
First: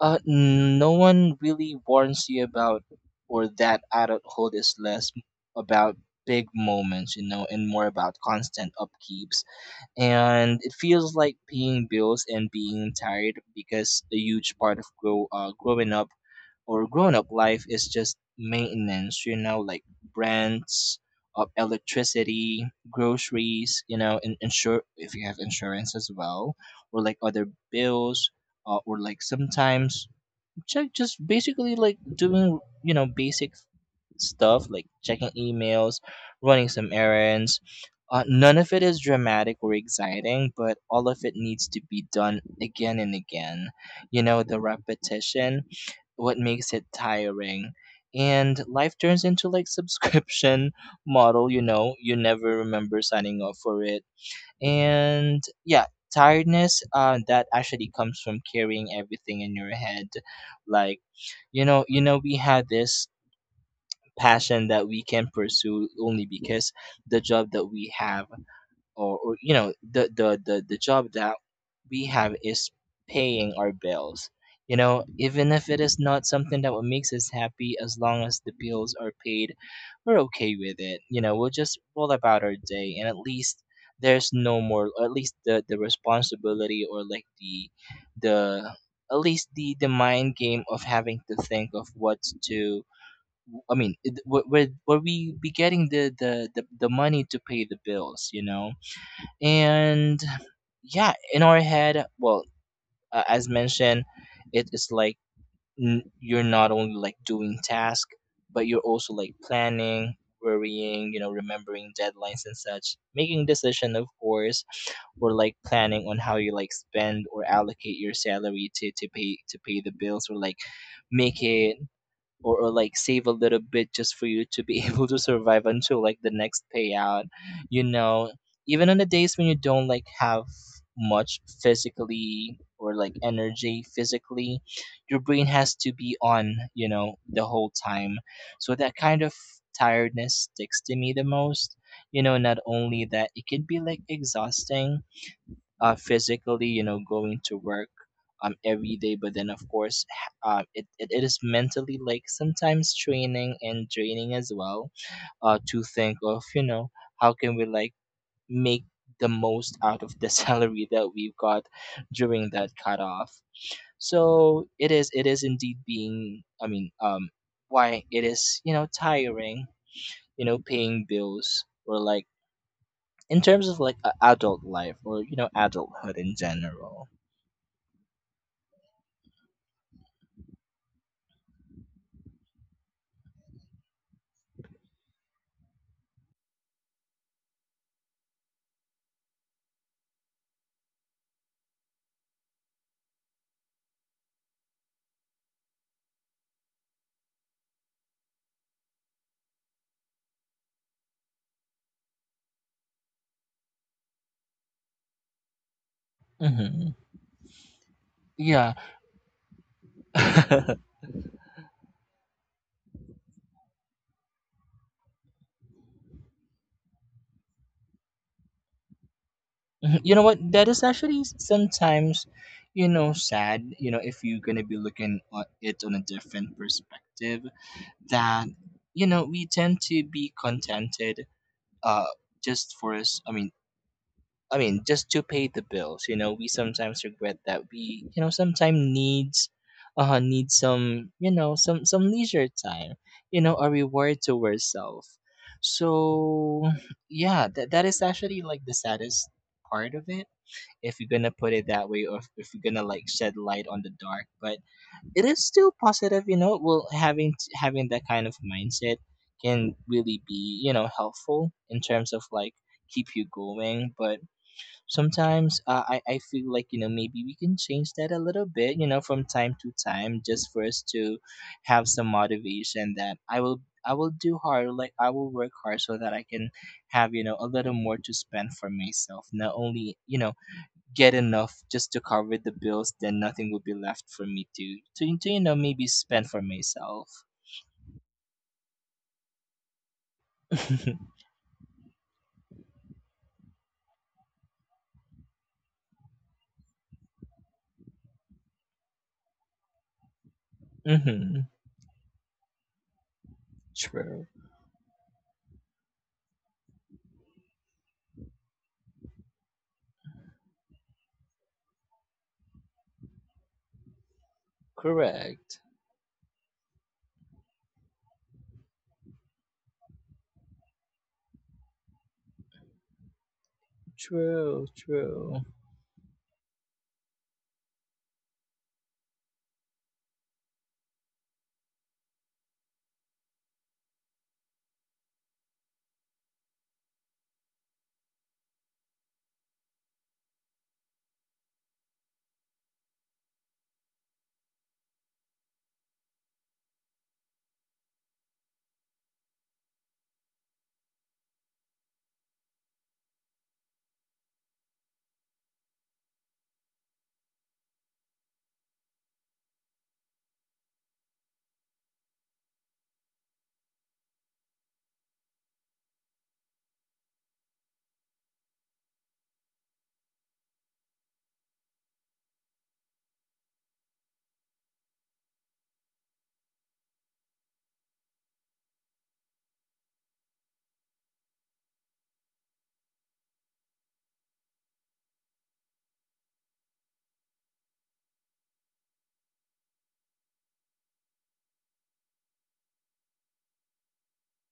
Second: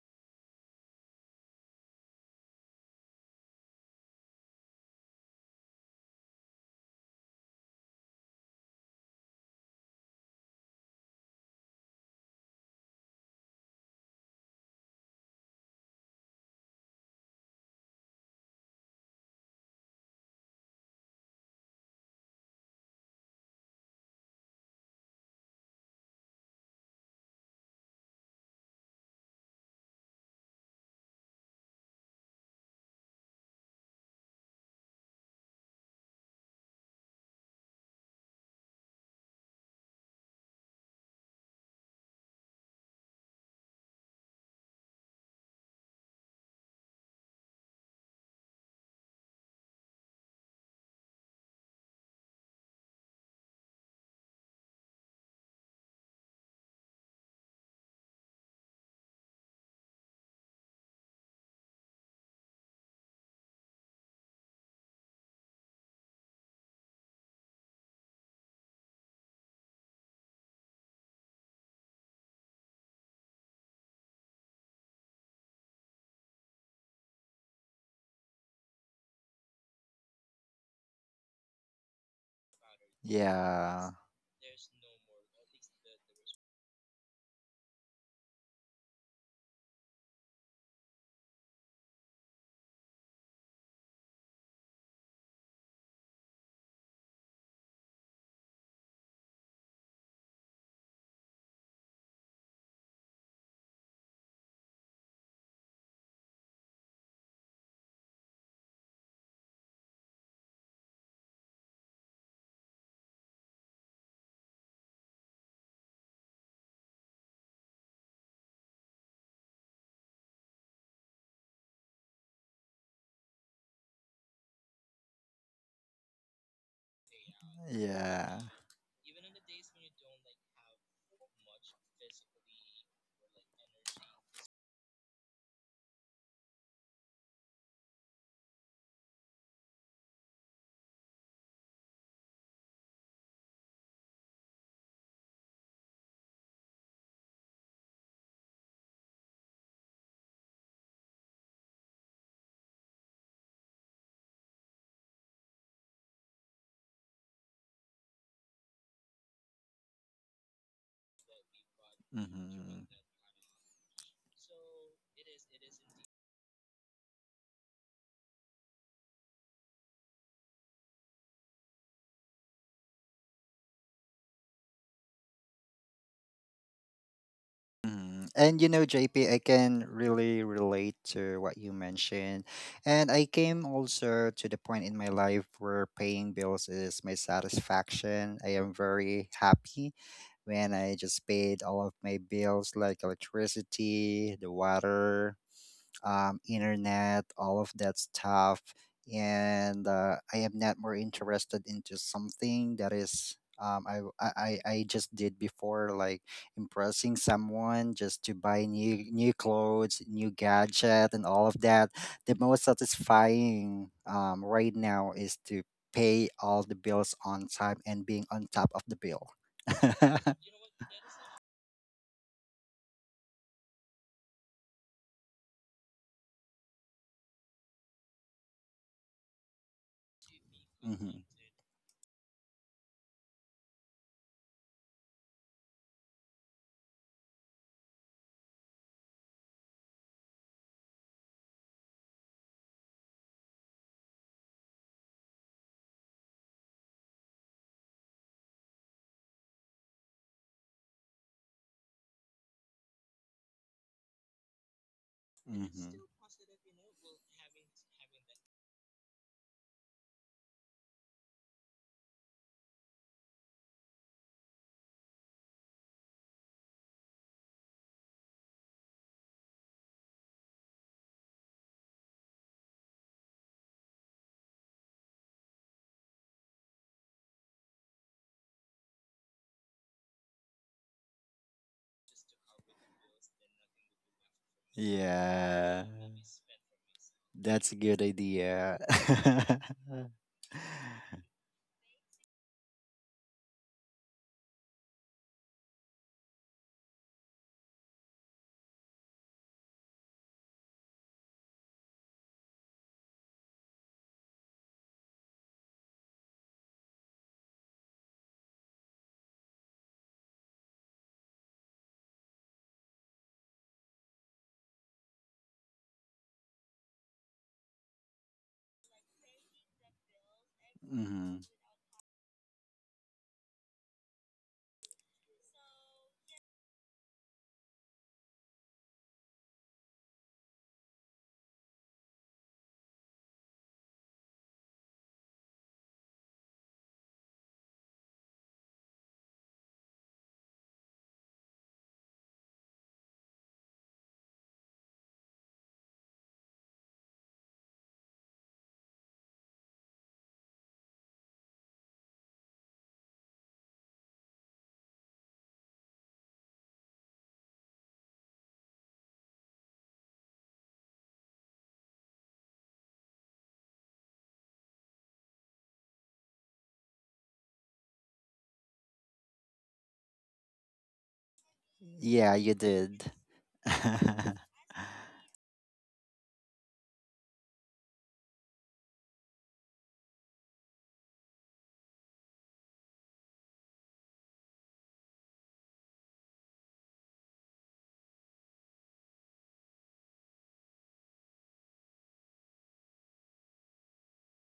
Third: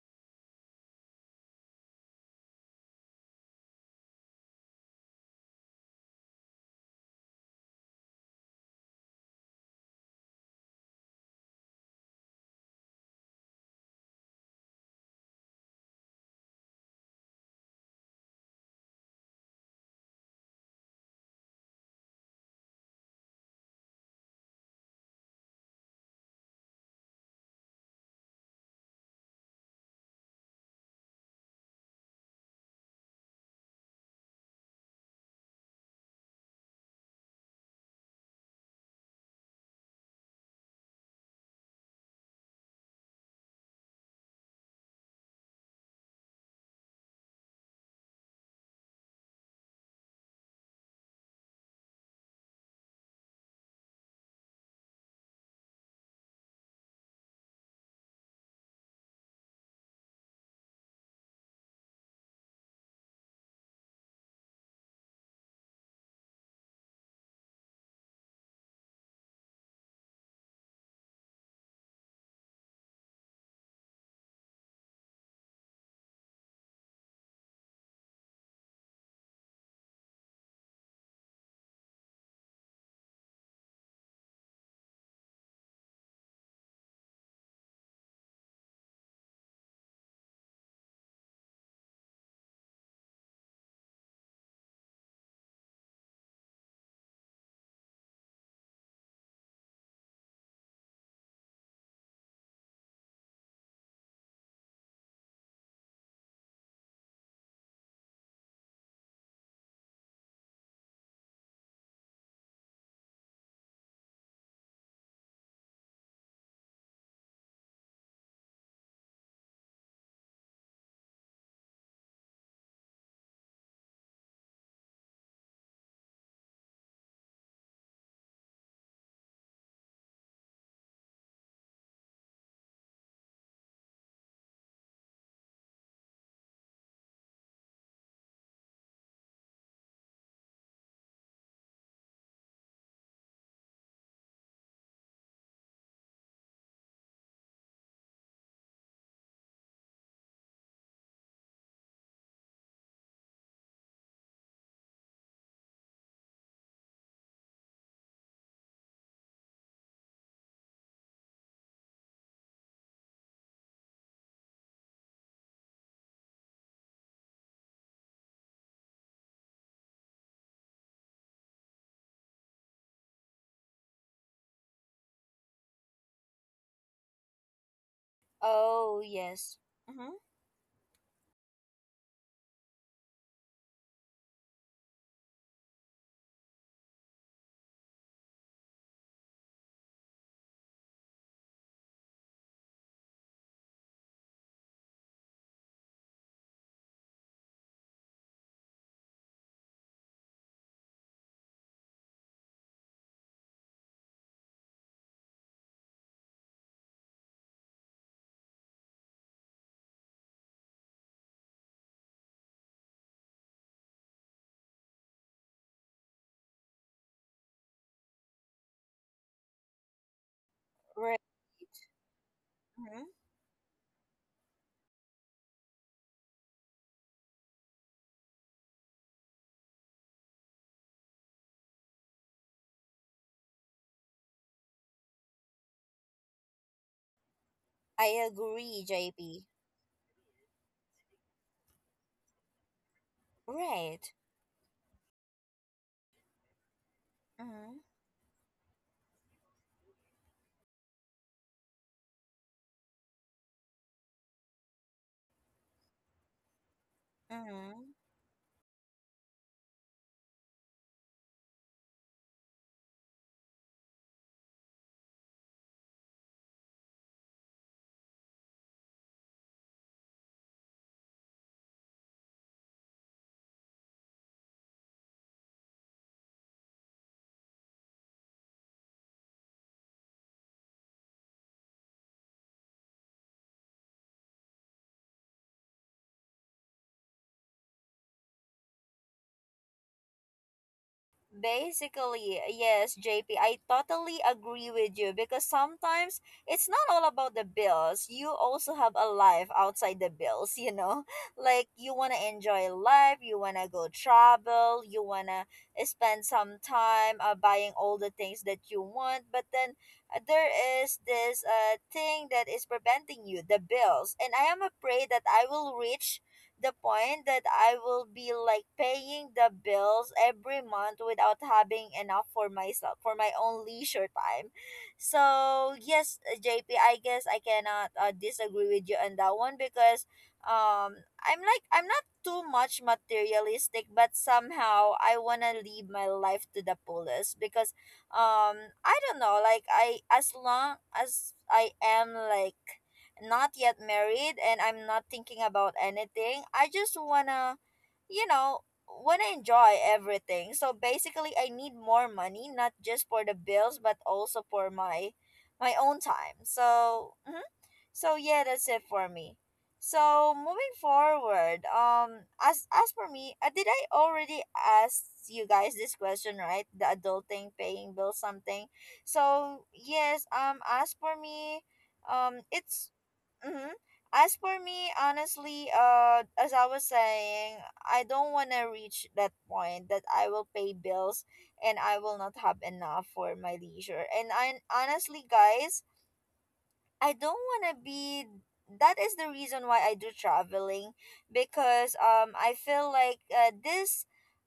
S2: no one really warns you about, or that adulthood is less about big moments, you know, and more about constant upkeeps. And it feels like paying bills and being tired because a huge part of growing up or grown up life is just maintenance, you know, like rents, of electricity, groceries, you know, and insure if you have insurance as well, or like other bills, or like sometimes check just basically like doing, you know, basic stuff like checking emails, running some errands. None of it is dramatic or exciting, but all of it needs to be done again and again. You know, the repetition what makes it tiring. And life turns into like subscription model, you know, you never remember signing up for it. And yeah, tiredness, that actually comes from carrying everything in your head, like, you know, we had this passion that we can pursue only because the job that we have, or you know, the job that we have is paying our bills, you know. Even if it is not something that what makes us happy, as long as the bills are paid, we're okay with it, you know. We'll just roll about our day, and at least
S3: Yeah,
S2: there's no more, or at least the responsibility, or like the at least the mind game of having to think of what to, I mean, where were we be getting the, the money to pay the bills, you know? And yeah, in our head. Well, as mentioned, it is like, you're not only like doing task, but you're also like planning, worrying, you know, remembering deadlines and such, making decision, of course, or like planning on how you like spend or allocate your salary to pay the bills, or like make it, or like save a little bit just for you to be able to survive until like the next payout, you know.
S3: yeah.
S2: Even on the days when you don't like have much physically, or like energy physically, your brain has to be on, you know, the whole time. So that kind of tiredness sticks to me the most, you know. Not only that it can be like exhausting, physically, you know, going to work every day. But then of course, it is mentally like sometimes training and draining as well. To think of, you know, how can we like make the most out of the salary that we've got during that
S3: hmm
S2: cutoff. So it is indeed being why it is, you know, tiring, you know, paying bills, or like in terms of like a adult life, or you know, adulthood in general.
S3: Mm. And you know,
S1: Oh
S3: JP, I
S1: yes.
S3: can
S1: Mm-hmm.
S3: really relate to what you mentioned. And I came also to the point in my life where paying bills is my satisfaction. I am very happy when I just paid all of my bills like electricity, the water, internet, all of that stuff. And I am not more interested into something that is I, w- I just did before, like
S2: Mm-hmm.
S3: impressing someone just to buy
S2: Yeah.
S3: new clothes, new gadget, and all of that. The most satisfying right now is to pay all the bills on time and being on top of the bill.
S2: Mhm. You know what? That is actually
S1: Right.
S2: sometimes, you
S1: Mm-hmm.
S2: know, sad. You know, if you're gonna be looking at it on a different perspective, that you know we tend to be
S3: hmm
S2: contented, uh, just for us. I mean, just to pay the bills. You know, we sometimes regret that
S1: I
S2: we, you know, sometimes
S1: agree,
S2: needs,
S1: JP.
S2: need some, you know, some leisure time. You know, a
S1: Right.
S2: reward to ourselves. So yeah, that
S1: Mm-hmm.
S2: that is actually like the saddest part of it, if you're gonna put it that way, or if you're gonna like shed light on the dark. But it is still
S3: hmm
S2: positive, you know. Well, having
S1: Mm-hmm.
S2: that kind of mindset can really be, you know, helpful in terms of like keep you going. But sometimes I feel like, you know, maybe we can change that a little bit, you know, from time to time, just for us to have some motivation that I will do hard, like I will work hard, so that I can have, you know, a little more to spend for myself, not only, you know, get enough just to cover the bills, then nothing will be left for me to you know,
S3: Yeah.
S2: maybe spend for myself.
S3: That's a good idea.
S2: Mm-hmm.
S1: Basically, yes, JP, I totally agree with you because sometimes it's not all about the bills. You also have a life outside the bills, you know? Like you want to enjoy life, you want to go
S2: True.
S1: travel, you want to spend some time buying all the things that you want, but then there is this thing that is preventing you, the bills. And I am afraid that I
S2: Correct.
S1: will reach the point that I will be like paying the bills every month
S3: hmm
S1: without having enough for myself for my own leisure time.
S2: True, true.
S1: So yes, JP, guess I cannot disagree with you on that one because um I'm like, I'm not too much materialistic, but somehow I wanna live my life to the fullest because I don't know, like I, as long as I am like not yet married and I'm not thinking about anything, I just wanna, you know, wanna enjoy everything. So basically I need more money, not just for the bills but also for my my own time. So mhm. So yeah, that's it for me. So moving forward, as for me, did I already ask you guys this question, right? The adulting, paying bills, something. So yes, as for me,
S3: Yeah, you
S1: it's
S3: did.
S1: mm-hmm. As for me, honestly, as I was saying, I don't want to reach that point that I will pay bills and I will not have enough for my leisure. And I honestly, guys, I don't want to be, that is the reason why I do traveling because I feel like this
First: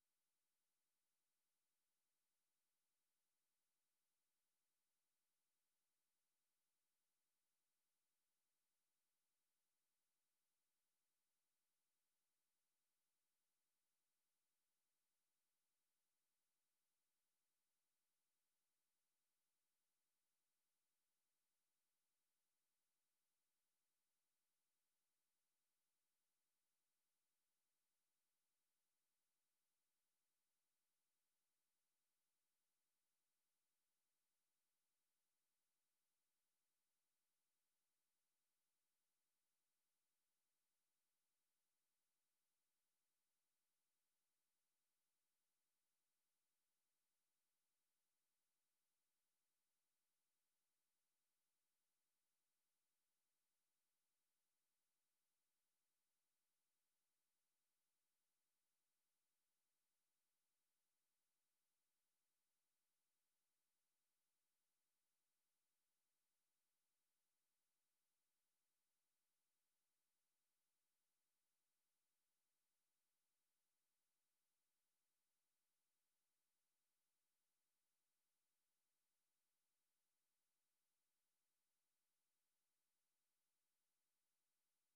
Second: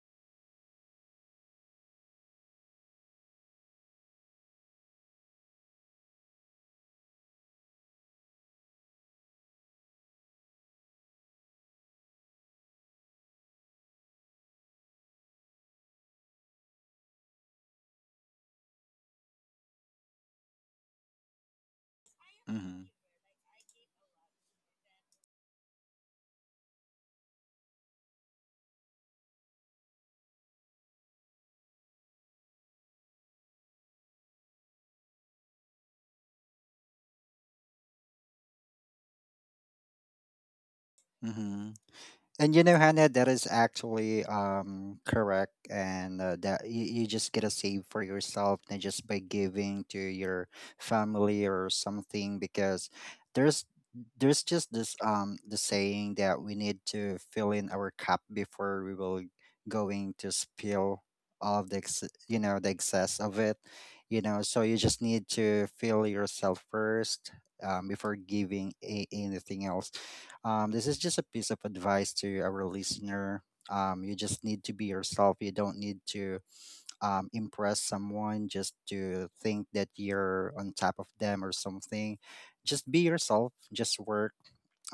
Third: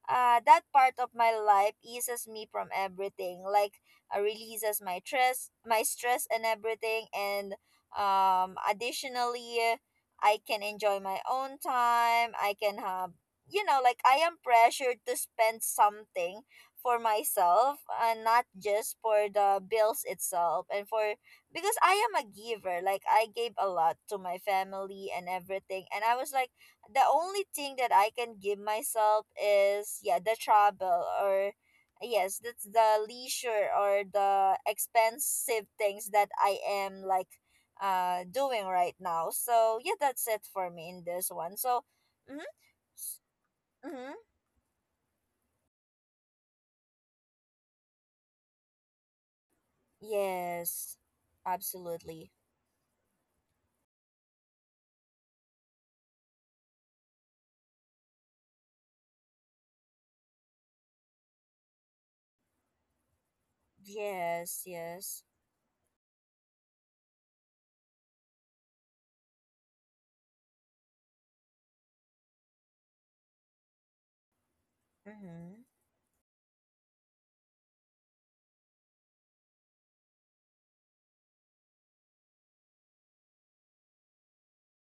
S1: uh, that part of my life eases me from everything, like releases my stress, my stress and everything, and additionally I can enjoy my own time, I can have, you know, like I am pressured to spend something for myself and not just for the bills itself. And for, because I am a giver,
S3: hmm
S1: like I gave a lot to my family and everything. And I was like, the only thing that I can give myself is yeah, the travel or yes, that's the leisure or the expensive things that I am like doing right now. So yeah, that's it for me in this one.
S3: hmm
S1: So mm-hmm,
S3: And you know, Hannah, that is
S1: mm-hmm,
S3: actually correct, and that you just get a save for yourself, and just by giving to your
S1: yes,
S3: family or
S1: absolutely.
S3: something, because there's there's just this the saying that we need to fill in our cup before we will going to spill all of the you know the excess of it, you know. So
S1: Yes,
S3: you just
S1: yes.
S3: need to fill yourself first, before giving anything else. Um, this is just a piece of advice to our listener. You just need to be yourself. You
S1: Mm-hmm.
S3: don't need to impress someone, just to think that you're on top of them or something. Just be yourself, just work,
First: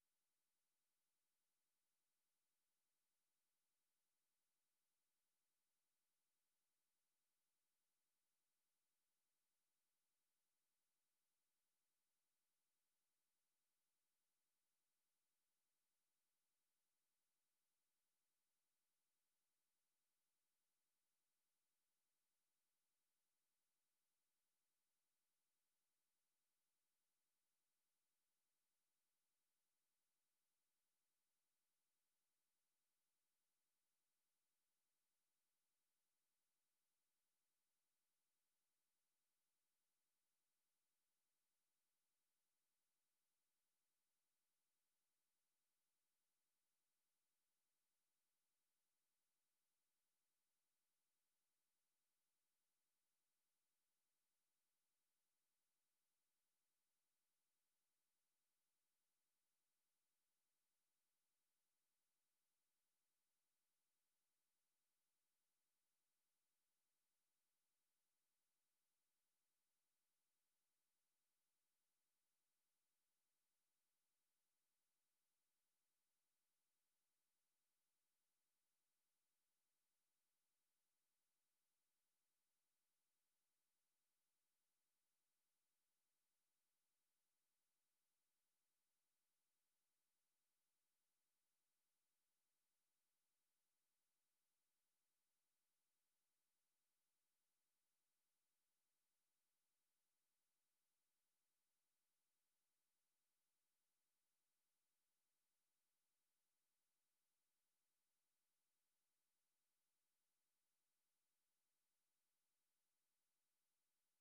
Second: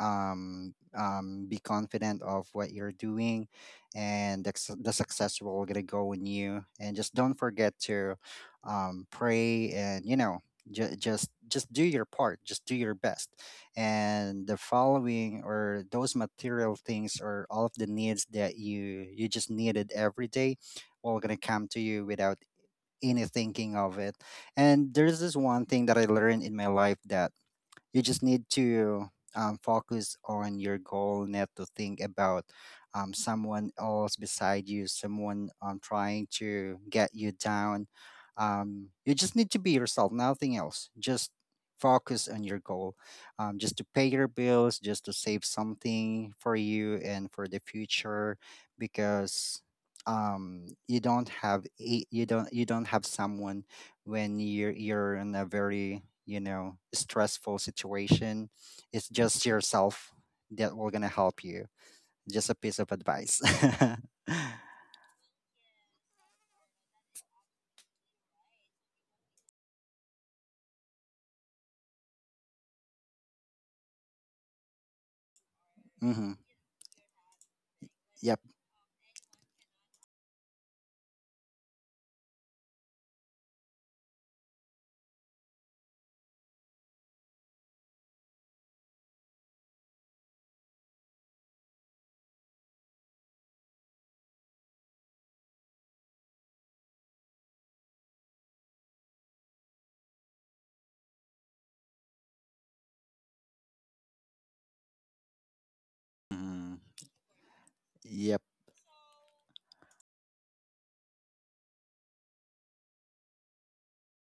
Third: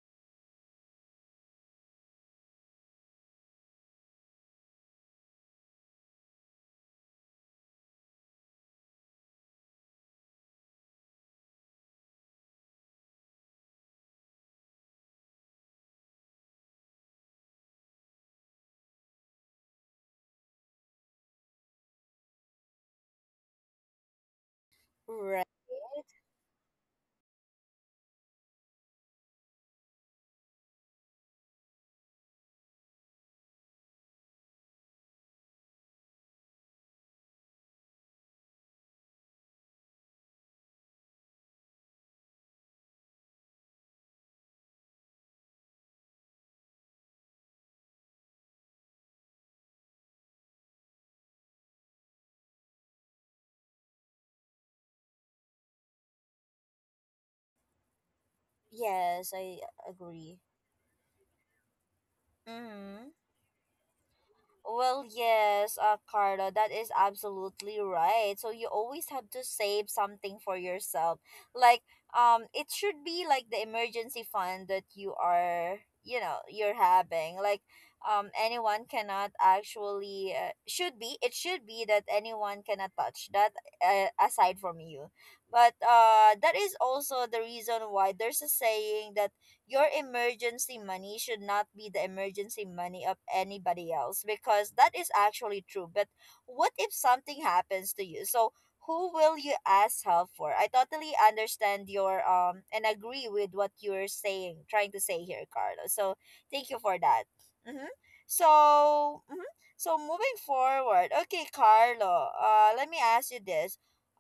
S3: be confident of what you're doing, and the, the success will gonna go in you. And just don't forget to pray, and you know. Just do your part, just do your best, and the following, or those material things, or all of the needs that you just needed every day all gonna come to you without any thinking of it. And there's this
S1: Right.
S3: one thing that I learned in my life, that you just need to focus on your goal, not to think about someone else beside you, someone trying to get you down. You just need to be yourself, nothing else. Just focus on your goal, just to pay your bills, just to save something for you and for the future, because you don't have someone when you're in a very stressful situation. It's
S1: Yes,
S3: just
S1: I
S3: yourself
S1: agree.
S3: that will gonna help you. Just a piece of
S1: Mm-hmm.
S3: advice.
S1: Well, yes, Carla, that is absolutely right. So you always have to save something for yourself. Like, it should be like the emergency fund that you are, you
S3: mm-hmm.
S1: know, you're having. Like,
S3: Yep.
S1: anyone cannot actually, should be, it should be that anyone cannot touch that aside from you. But that is also the reason why there's a saying that your emergency money should not be the emergency money of anybody else because that is actually true. But what if something happens to you? So who will you ask help for? I totally understand your and agree with what you're saying, trying to say here, Carlo. So thank
S3: Mm-hmm.
S1: you for that. Mm-hmm.
S3: Yep.
S1: So mm-hmm. So moving forward, okay, Carlo. Let me ask you this.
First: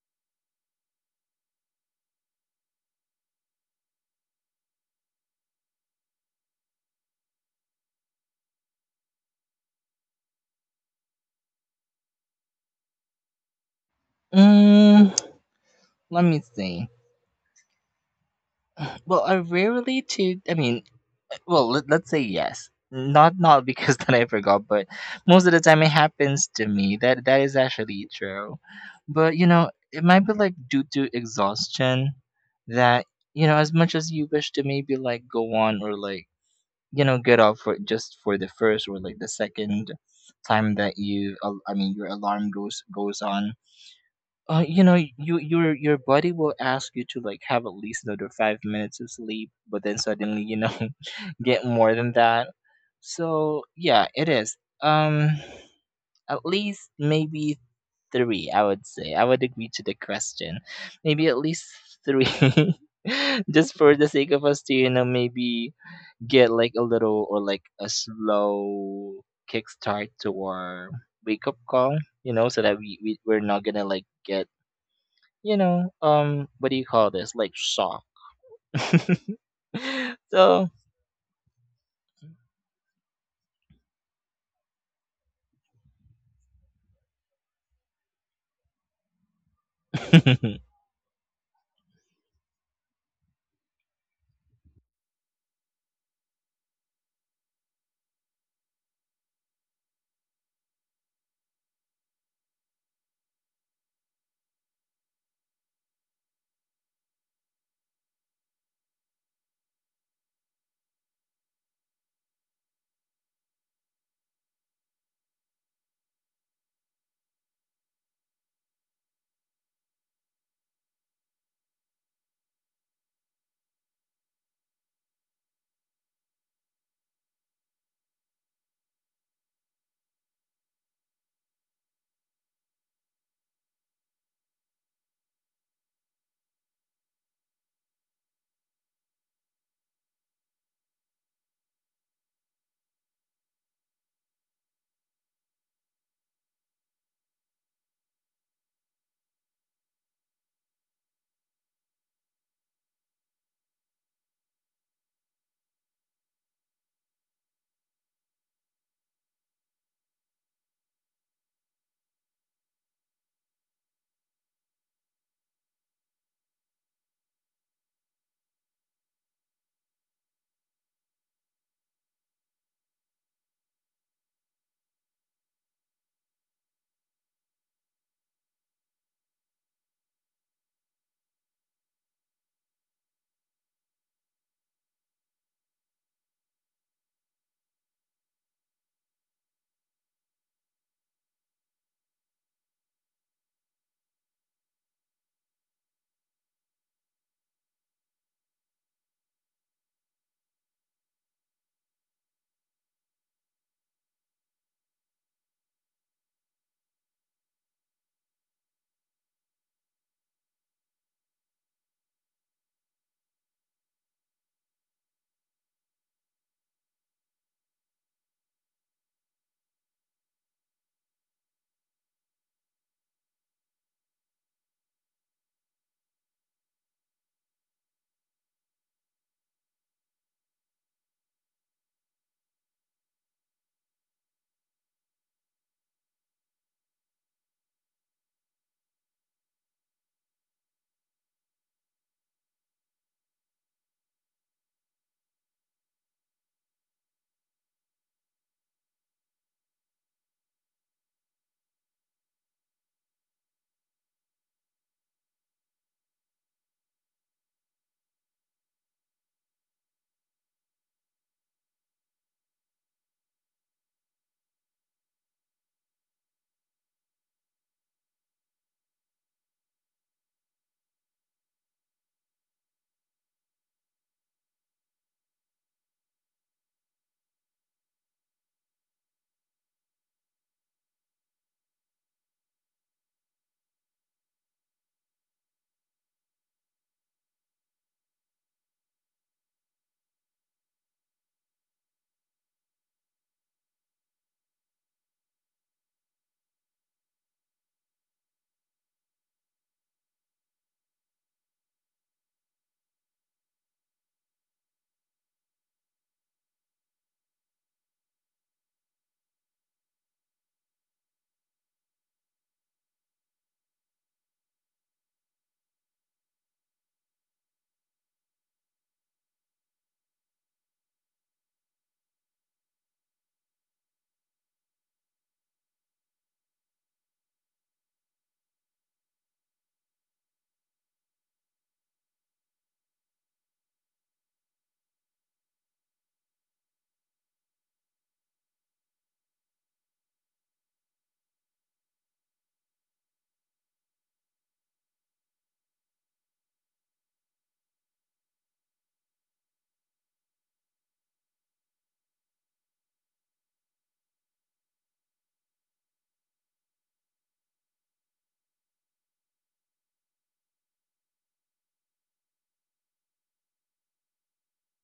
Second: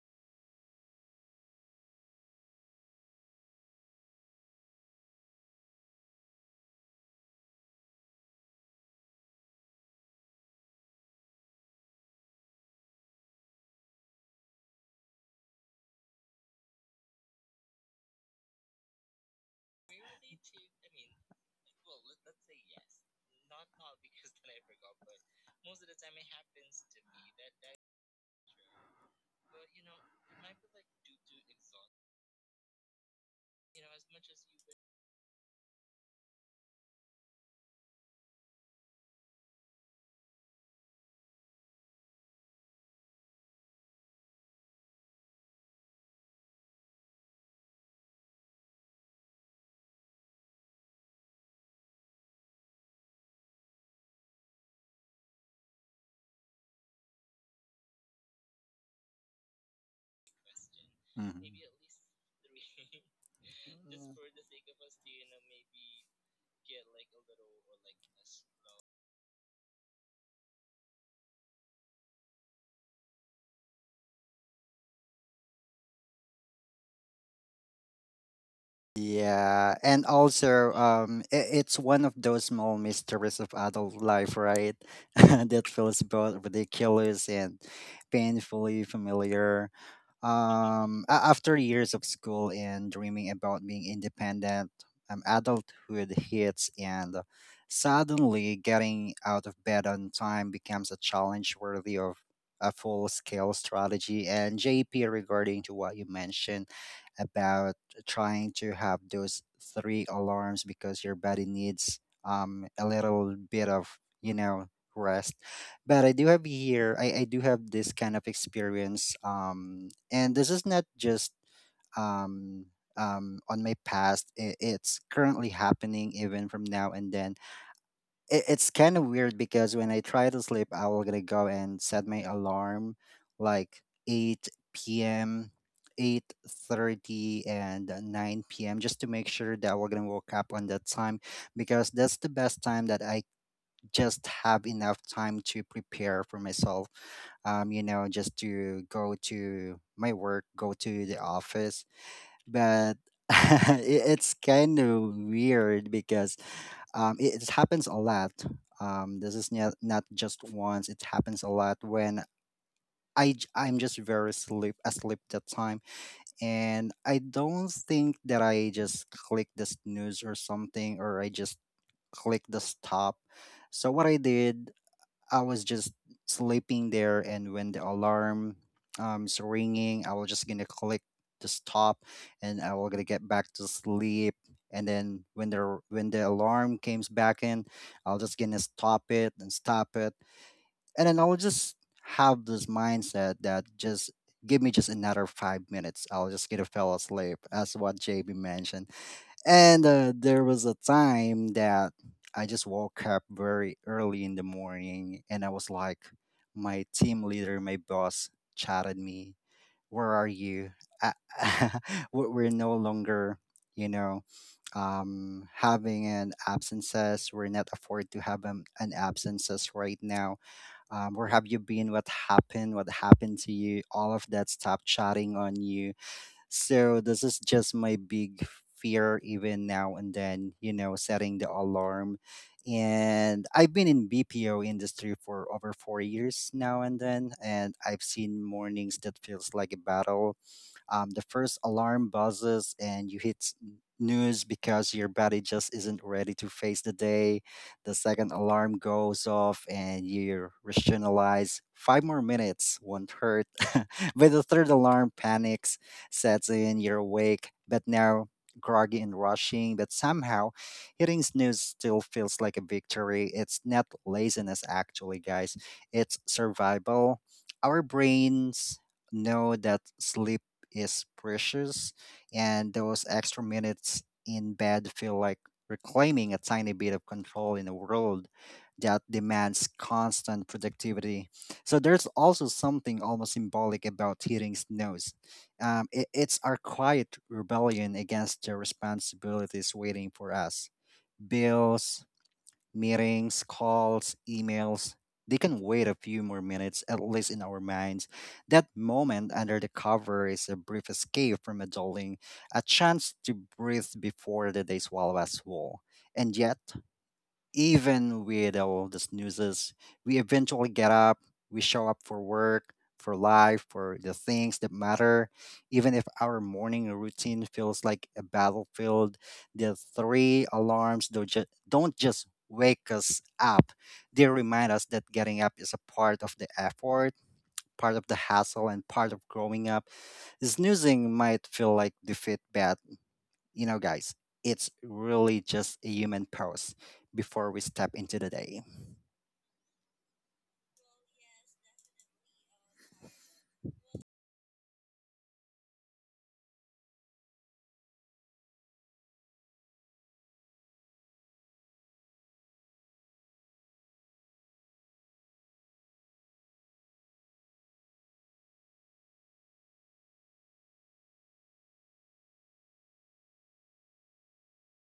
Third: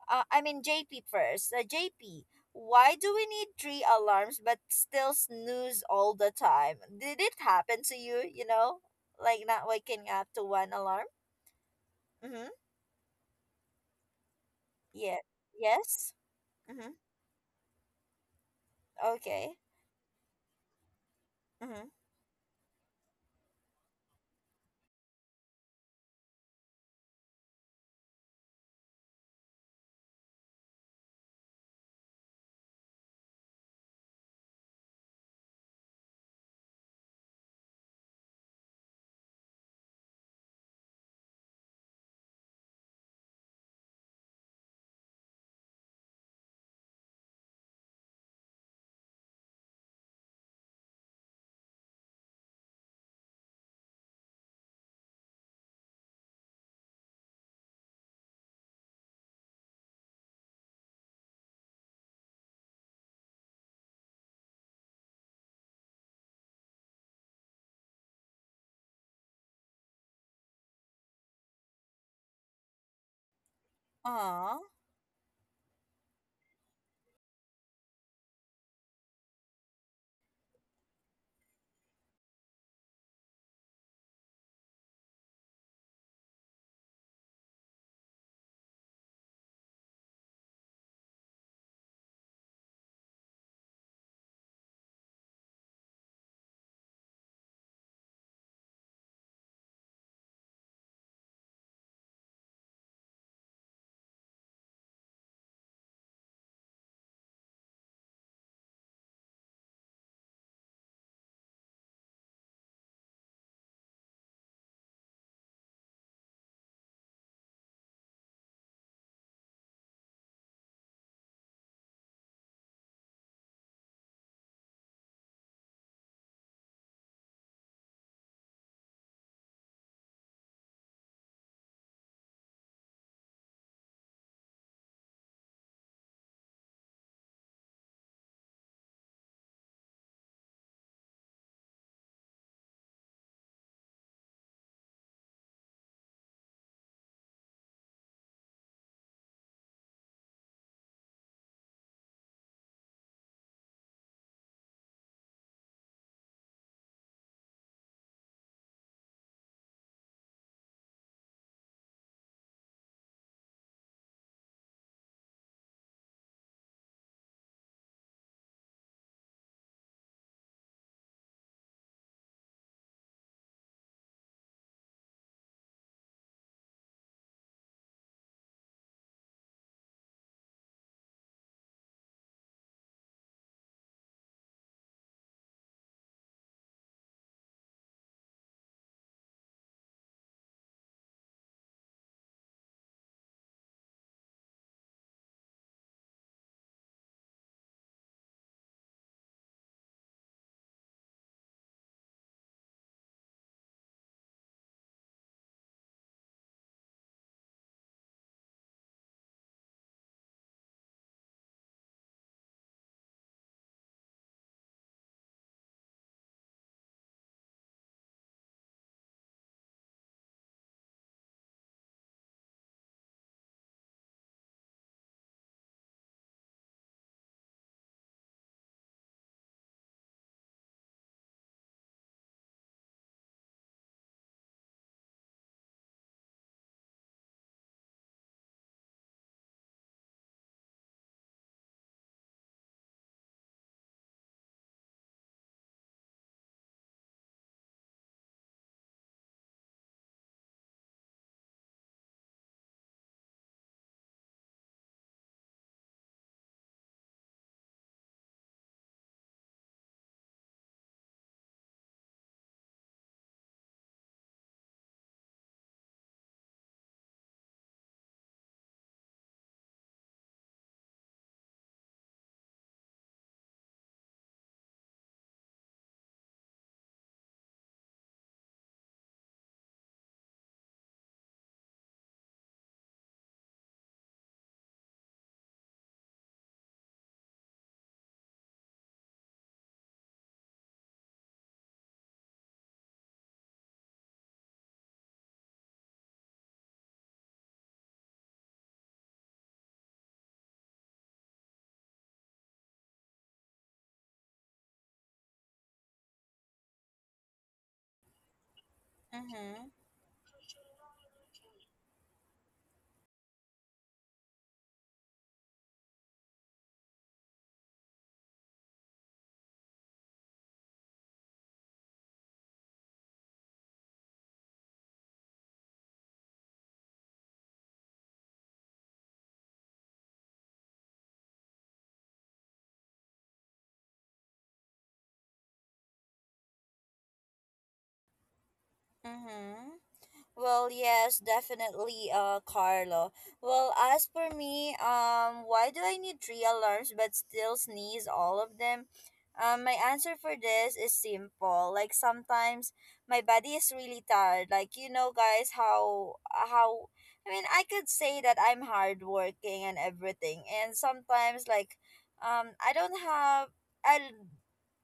S1: I mean, JP first. JP, why do we need three alarms but still snooze all the time? Did it happen to you, you know? Like not waking up to one alarm? Mm-hmm.
S2: Mm,
S1: Yeah. Yes?
S2: let me think.
S1: Mm-hmm.
S2: Well, I
S1: Okay.
S2: rarely to I mean, well,
S1: Mm-hmm.
S2: let, let's say yes. Not because then I forgot, but most of the time it happens to me. That that is actually true. But you know, it might be like due to exhaustion, that you know, as much as you wish to maybe like go on, or like you know, get off for just for the first or like the second time that I mean your alarm goes on, you know, you your body will ask you to like have at least another 5 minutes of sleep, but then suddenly you know get more than that. So yeah, it is. Um, at least maybe three, I would say. I would agree to the question. Maybe at
S3: Mm-hmm.
S2: least three, just for the sake of us to, you know, maybe get like a little, or like a slow kickstart to our wake up call. You know, so that we're not gonna like get,
S1: Aw.
S2: you know, what do you call this? Like soft.
S3: Yeah, and
S2: So,
S3: also, it's one of those small mysteries of adult life, right? That feels both ridiculous and painfully familiar.
S2: uh
S3: A after years of school and dreaming about being independent, adulthood hits, and suddenly getting out of bed on time becomes a challenge worthy of a full-scale strategy. And JP, regarding to what you mentioned about trying to have those three alarms because your body needs a little bit of rest. But I do have this kind of experience and this is not just um on my past. It's currently happening even from now and then. It's kind of weird because when I try to sleep, I will gonna go and set my alarm like eight p.m., 8:30, and nine p.m. just to make sure that we're gonna wake up on that time, because that's the best time that I just have enough time to prepare for myself. You know, just to go to my work, go to the office. But it's kind of weird because it happens a lot. This is not, not just once. It happens a lot when I'm just very sleep asleep that time, and I don't think that I just click the snooze or something, or I just click the stop. So what I did, I was just sleeping there, and when the alarm is ringing, I was just gonna click to stop, and I was gonna get back to sleep. And then when the alarm comes back in, I was just gonna stop it, and then I will just have this mindset that just give me just another 5 minutes, I'll just gonna fall asleep, as what JB mentioned. And there was a time that I just woke up very early in the morning and I was like, my team leader, my boss chatted me, "Where are you? Uh, we're no longer, you know, having an absences. We're not afford to have an absences right now. Where have you been? What happened? What happened to you?" All of that stuff chatting on you. So this is just my big fear even now and then, you know, setting the alarm. And I've been in BPO industry for over 4 years now and then, and I've seen mornings that feels like a battle. The first alarm buzzes and you hit snooze because your body just isn't ready to face the day. The second alarm goes off and you rationalize five more minutes won't hurt. But the third alarm panics sets in, you're awake, but now groggy and rushing, but somehow hitting snooze still feels like a victory. It's not laziness, actually, guys, it's survival. Our brains know that sleep is precious, and those extra minutes in bed feel like reclaiming a tiny bit of control in a world that demands constant productivity. So there's also something almost symbolic about hitting snooze. It's our quiet rebellion against the responsibilities waiting for us. Bills, meetings, calls, emails, they can wait a few more minutes, at least in our minds. That moment under the cover is a brief escape from adulting, a chance to breathe before the day swallows us whole. And yet, even with all the
S1: Mm-hmm.
S3: snoozes, we eventually get up, we show up for work, for life, for the things that matter. Even if our morning routine feels like a battlefield, the three alarms don't just wake us up, they remind us that getting up is a part of the effort. Part of the hassle and part of growing up. Snoozing might feel like defeat, but you know, guys, it's really just a human pause before we step into the day.
S1: Mm-hmm. Well, yes, definitely, Carlo. Well, as for me, why do I need three alarms but still sneeze all of them? My answer for this is simple. Like sometimes my body is really tired. Like you know, guys, how I mean, I could say that I'm hardworking and everything, and sometimes like, I don't have, I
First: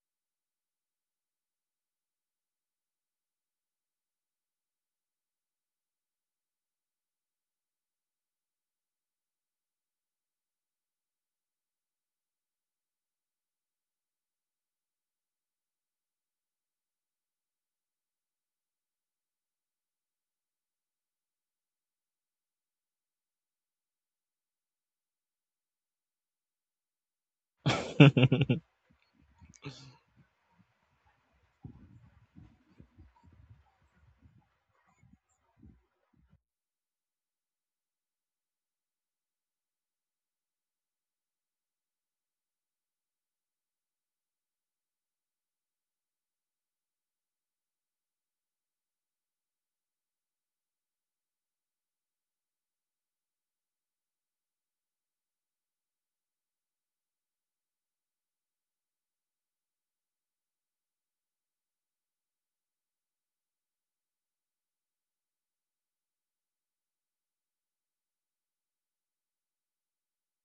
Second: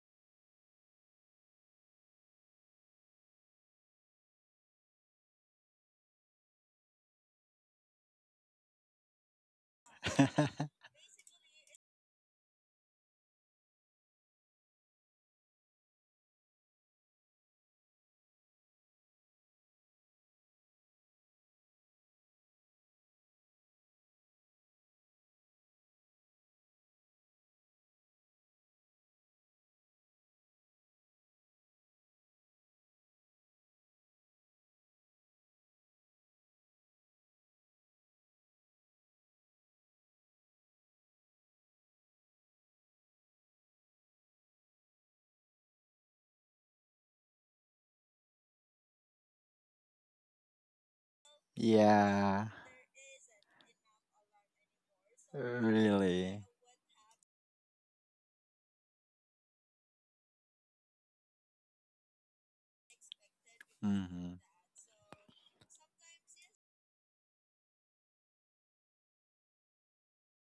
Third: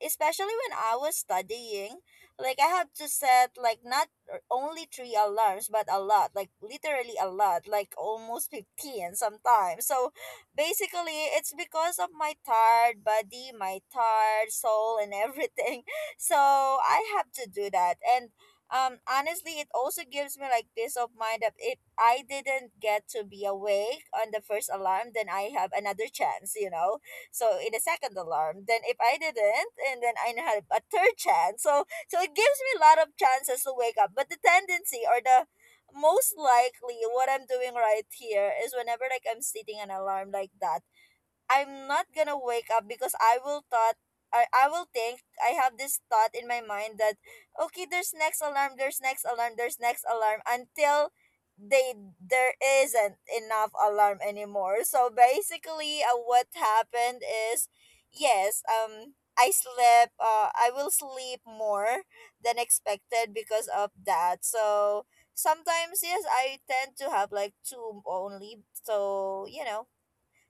S1: especially when I was studying, like I have to set like not or only three alarms, but a lot, like literally a lot, like almost 15 sometimes. So basically, it's because of my tired body, my tired soul, and everything. So I have to do that. And honestly, it also gives me like peace of mind that if I didn't get to be awake on the first alarm, then I have another chance, you know. So in the second alarm, then if I didn't, and then I have a third chance. So it gives me a lot of chances to wake up. But the tendency or the most likely what I'm doing right here is whenever like I'm setting an alarm like that I'm not gonna wake up because I will thought I will think I have this thought in my mind that okay, there's next alarm, there's next alarm, there's next alarm until they
S3: Yeah,
S1: there isn't enough alarm anymore. So basically
S3: really.
S1: what happened is yes, I slept, I will sleep more than expected because of
S3: Mm-hmm.
S1: that. So sometimes yes, I tend to have like two only, so you know,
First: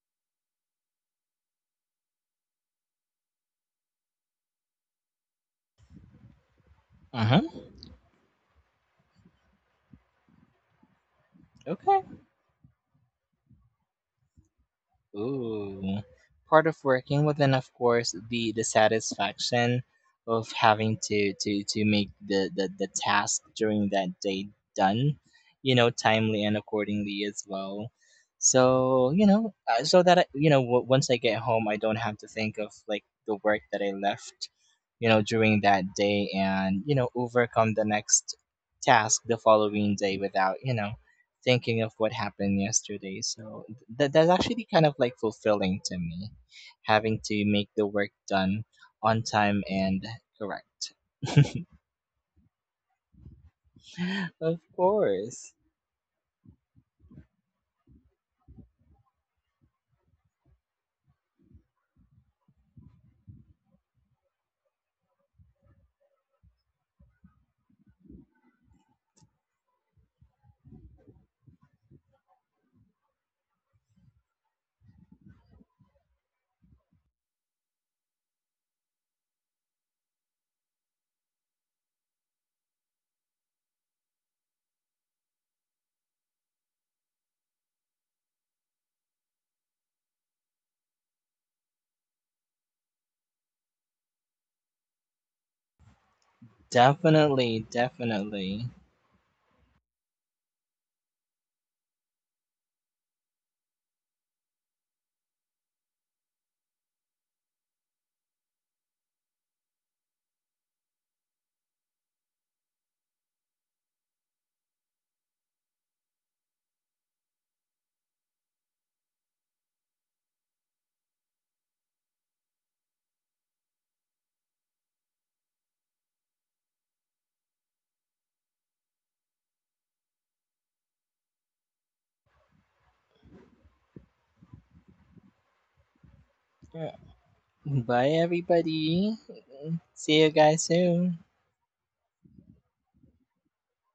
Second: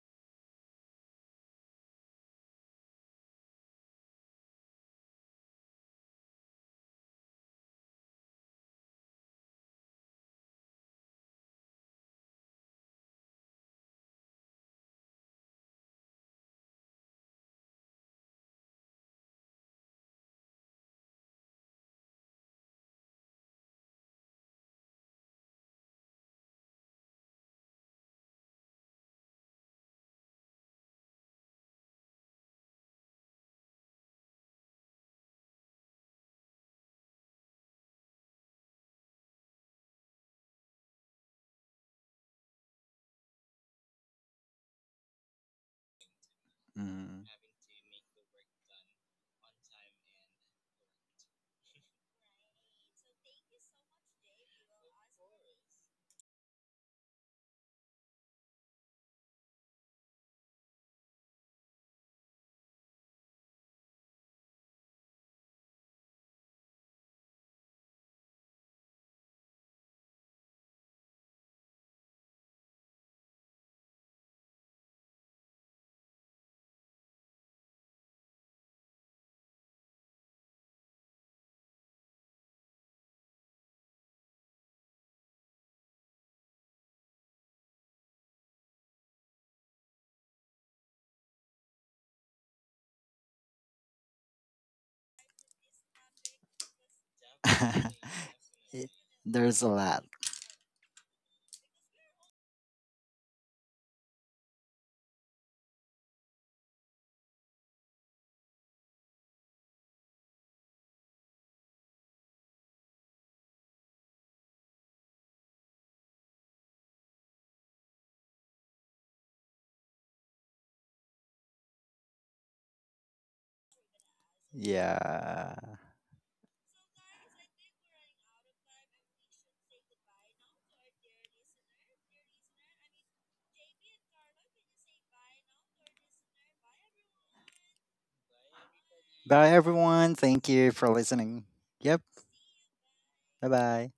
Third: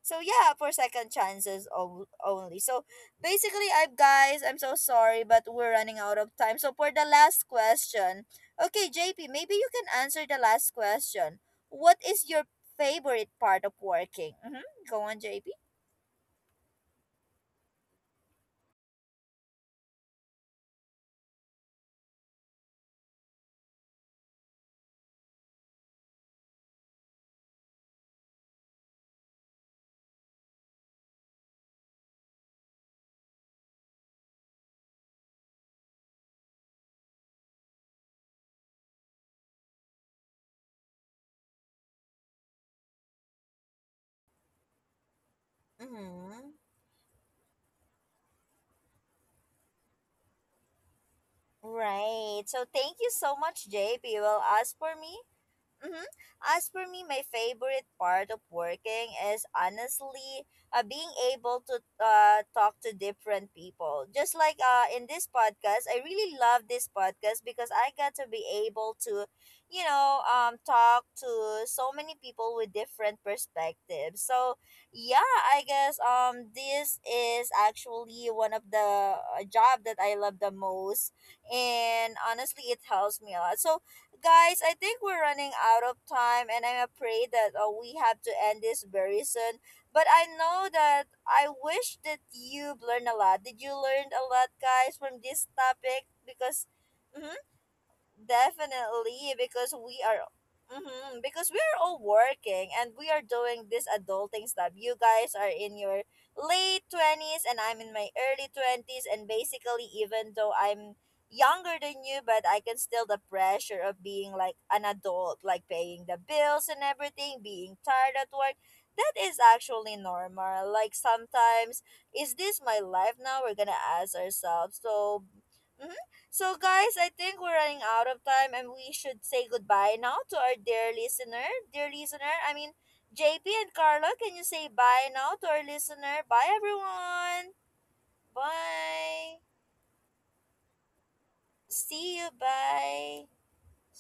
S1: so yeah, for second chances only. So basically, I guys, I'm so sorry, but we're running out of time. So for the
S2: huh.
S1: last question, okay, JP, maybe you can answer the last question. What
S2: Okay.
S1: is your favorite part of working? Mm-hmm. Go on, JP.
S2: Ooh. Part of working would then of course the satisfaction of having to make the task during that day done, you know, timely and accordingly as well. So, you know, so that I, you know, once I get home, I don't have to think of like the work that I left, you know, during that day, and, you know, overcome the next task the following day without, you know, thinking of what happened yesterday. So that that's actually kind of like fulfilling to me,
S1: Mm-hmm.
S2: having
S3: Hmm.
S2: to make the work done on time and correct.
S1: Right. So thank you so much, JP. Well,
S2: Of
S1: as for me,
S2: course.
S1: mm-hmm. As for me, my favorite part of working is honestly being able to talk to different people. Just like in this podcast, I really love this podcast because I got to be able to, you know, talk to so many people with different perspectives. So yeah, I guess this is actually one of the job that I love the most, and honestly, it helps me a lot. So guys, I think we're running out of time, and I'm afraid that we have to end this very soon. But I know that I wish that you've learned a lot. Did you learn a lot, guys, from this topic? Because, mhm,
S2: Definitely, definitely.
S1: definitely,
S3: There's a
S1: because
S3: lot.
S1: we are, mm-hmm, because we are all working and we are doing this adulting stuff. You guys are in your late 20s and I'm in my early 20s, and basically, even though I'm younger than you, but I can still the pressure of being like an adult, like paying the bills and everything, being tired at work. That is actually normal. Like sometimes, is this my life now? We're gonna ask ourselves. So.
S3: Yeah.
S1: Mm, so, guys, I think we're running out of time and we should say goodbye now to our dear listener. Dear listener, I mean, JP and Carla, can you say bye now to our listener? Bye,
S2: Yeah.
S1: everyone.
S2: Bye everybody.
S1: Bye.
S3: Bye, everyone.
S2: See you
S3: Thank
S2: guys
S3: you for
S2: soon.
S3: listening. Yep.
S1: See you. Bye.
S3: Bye bye.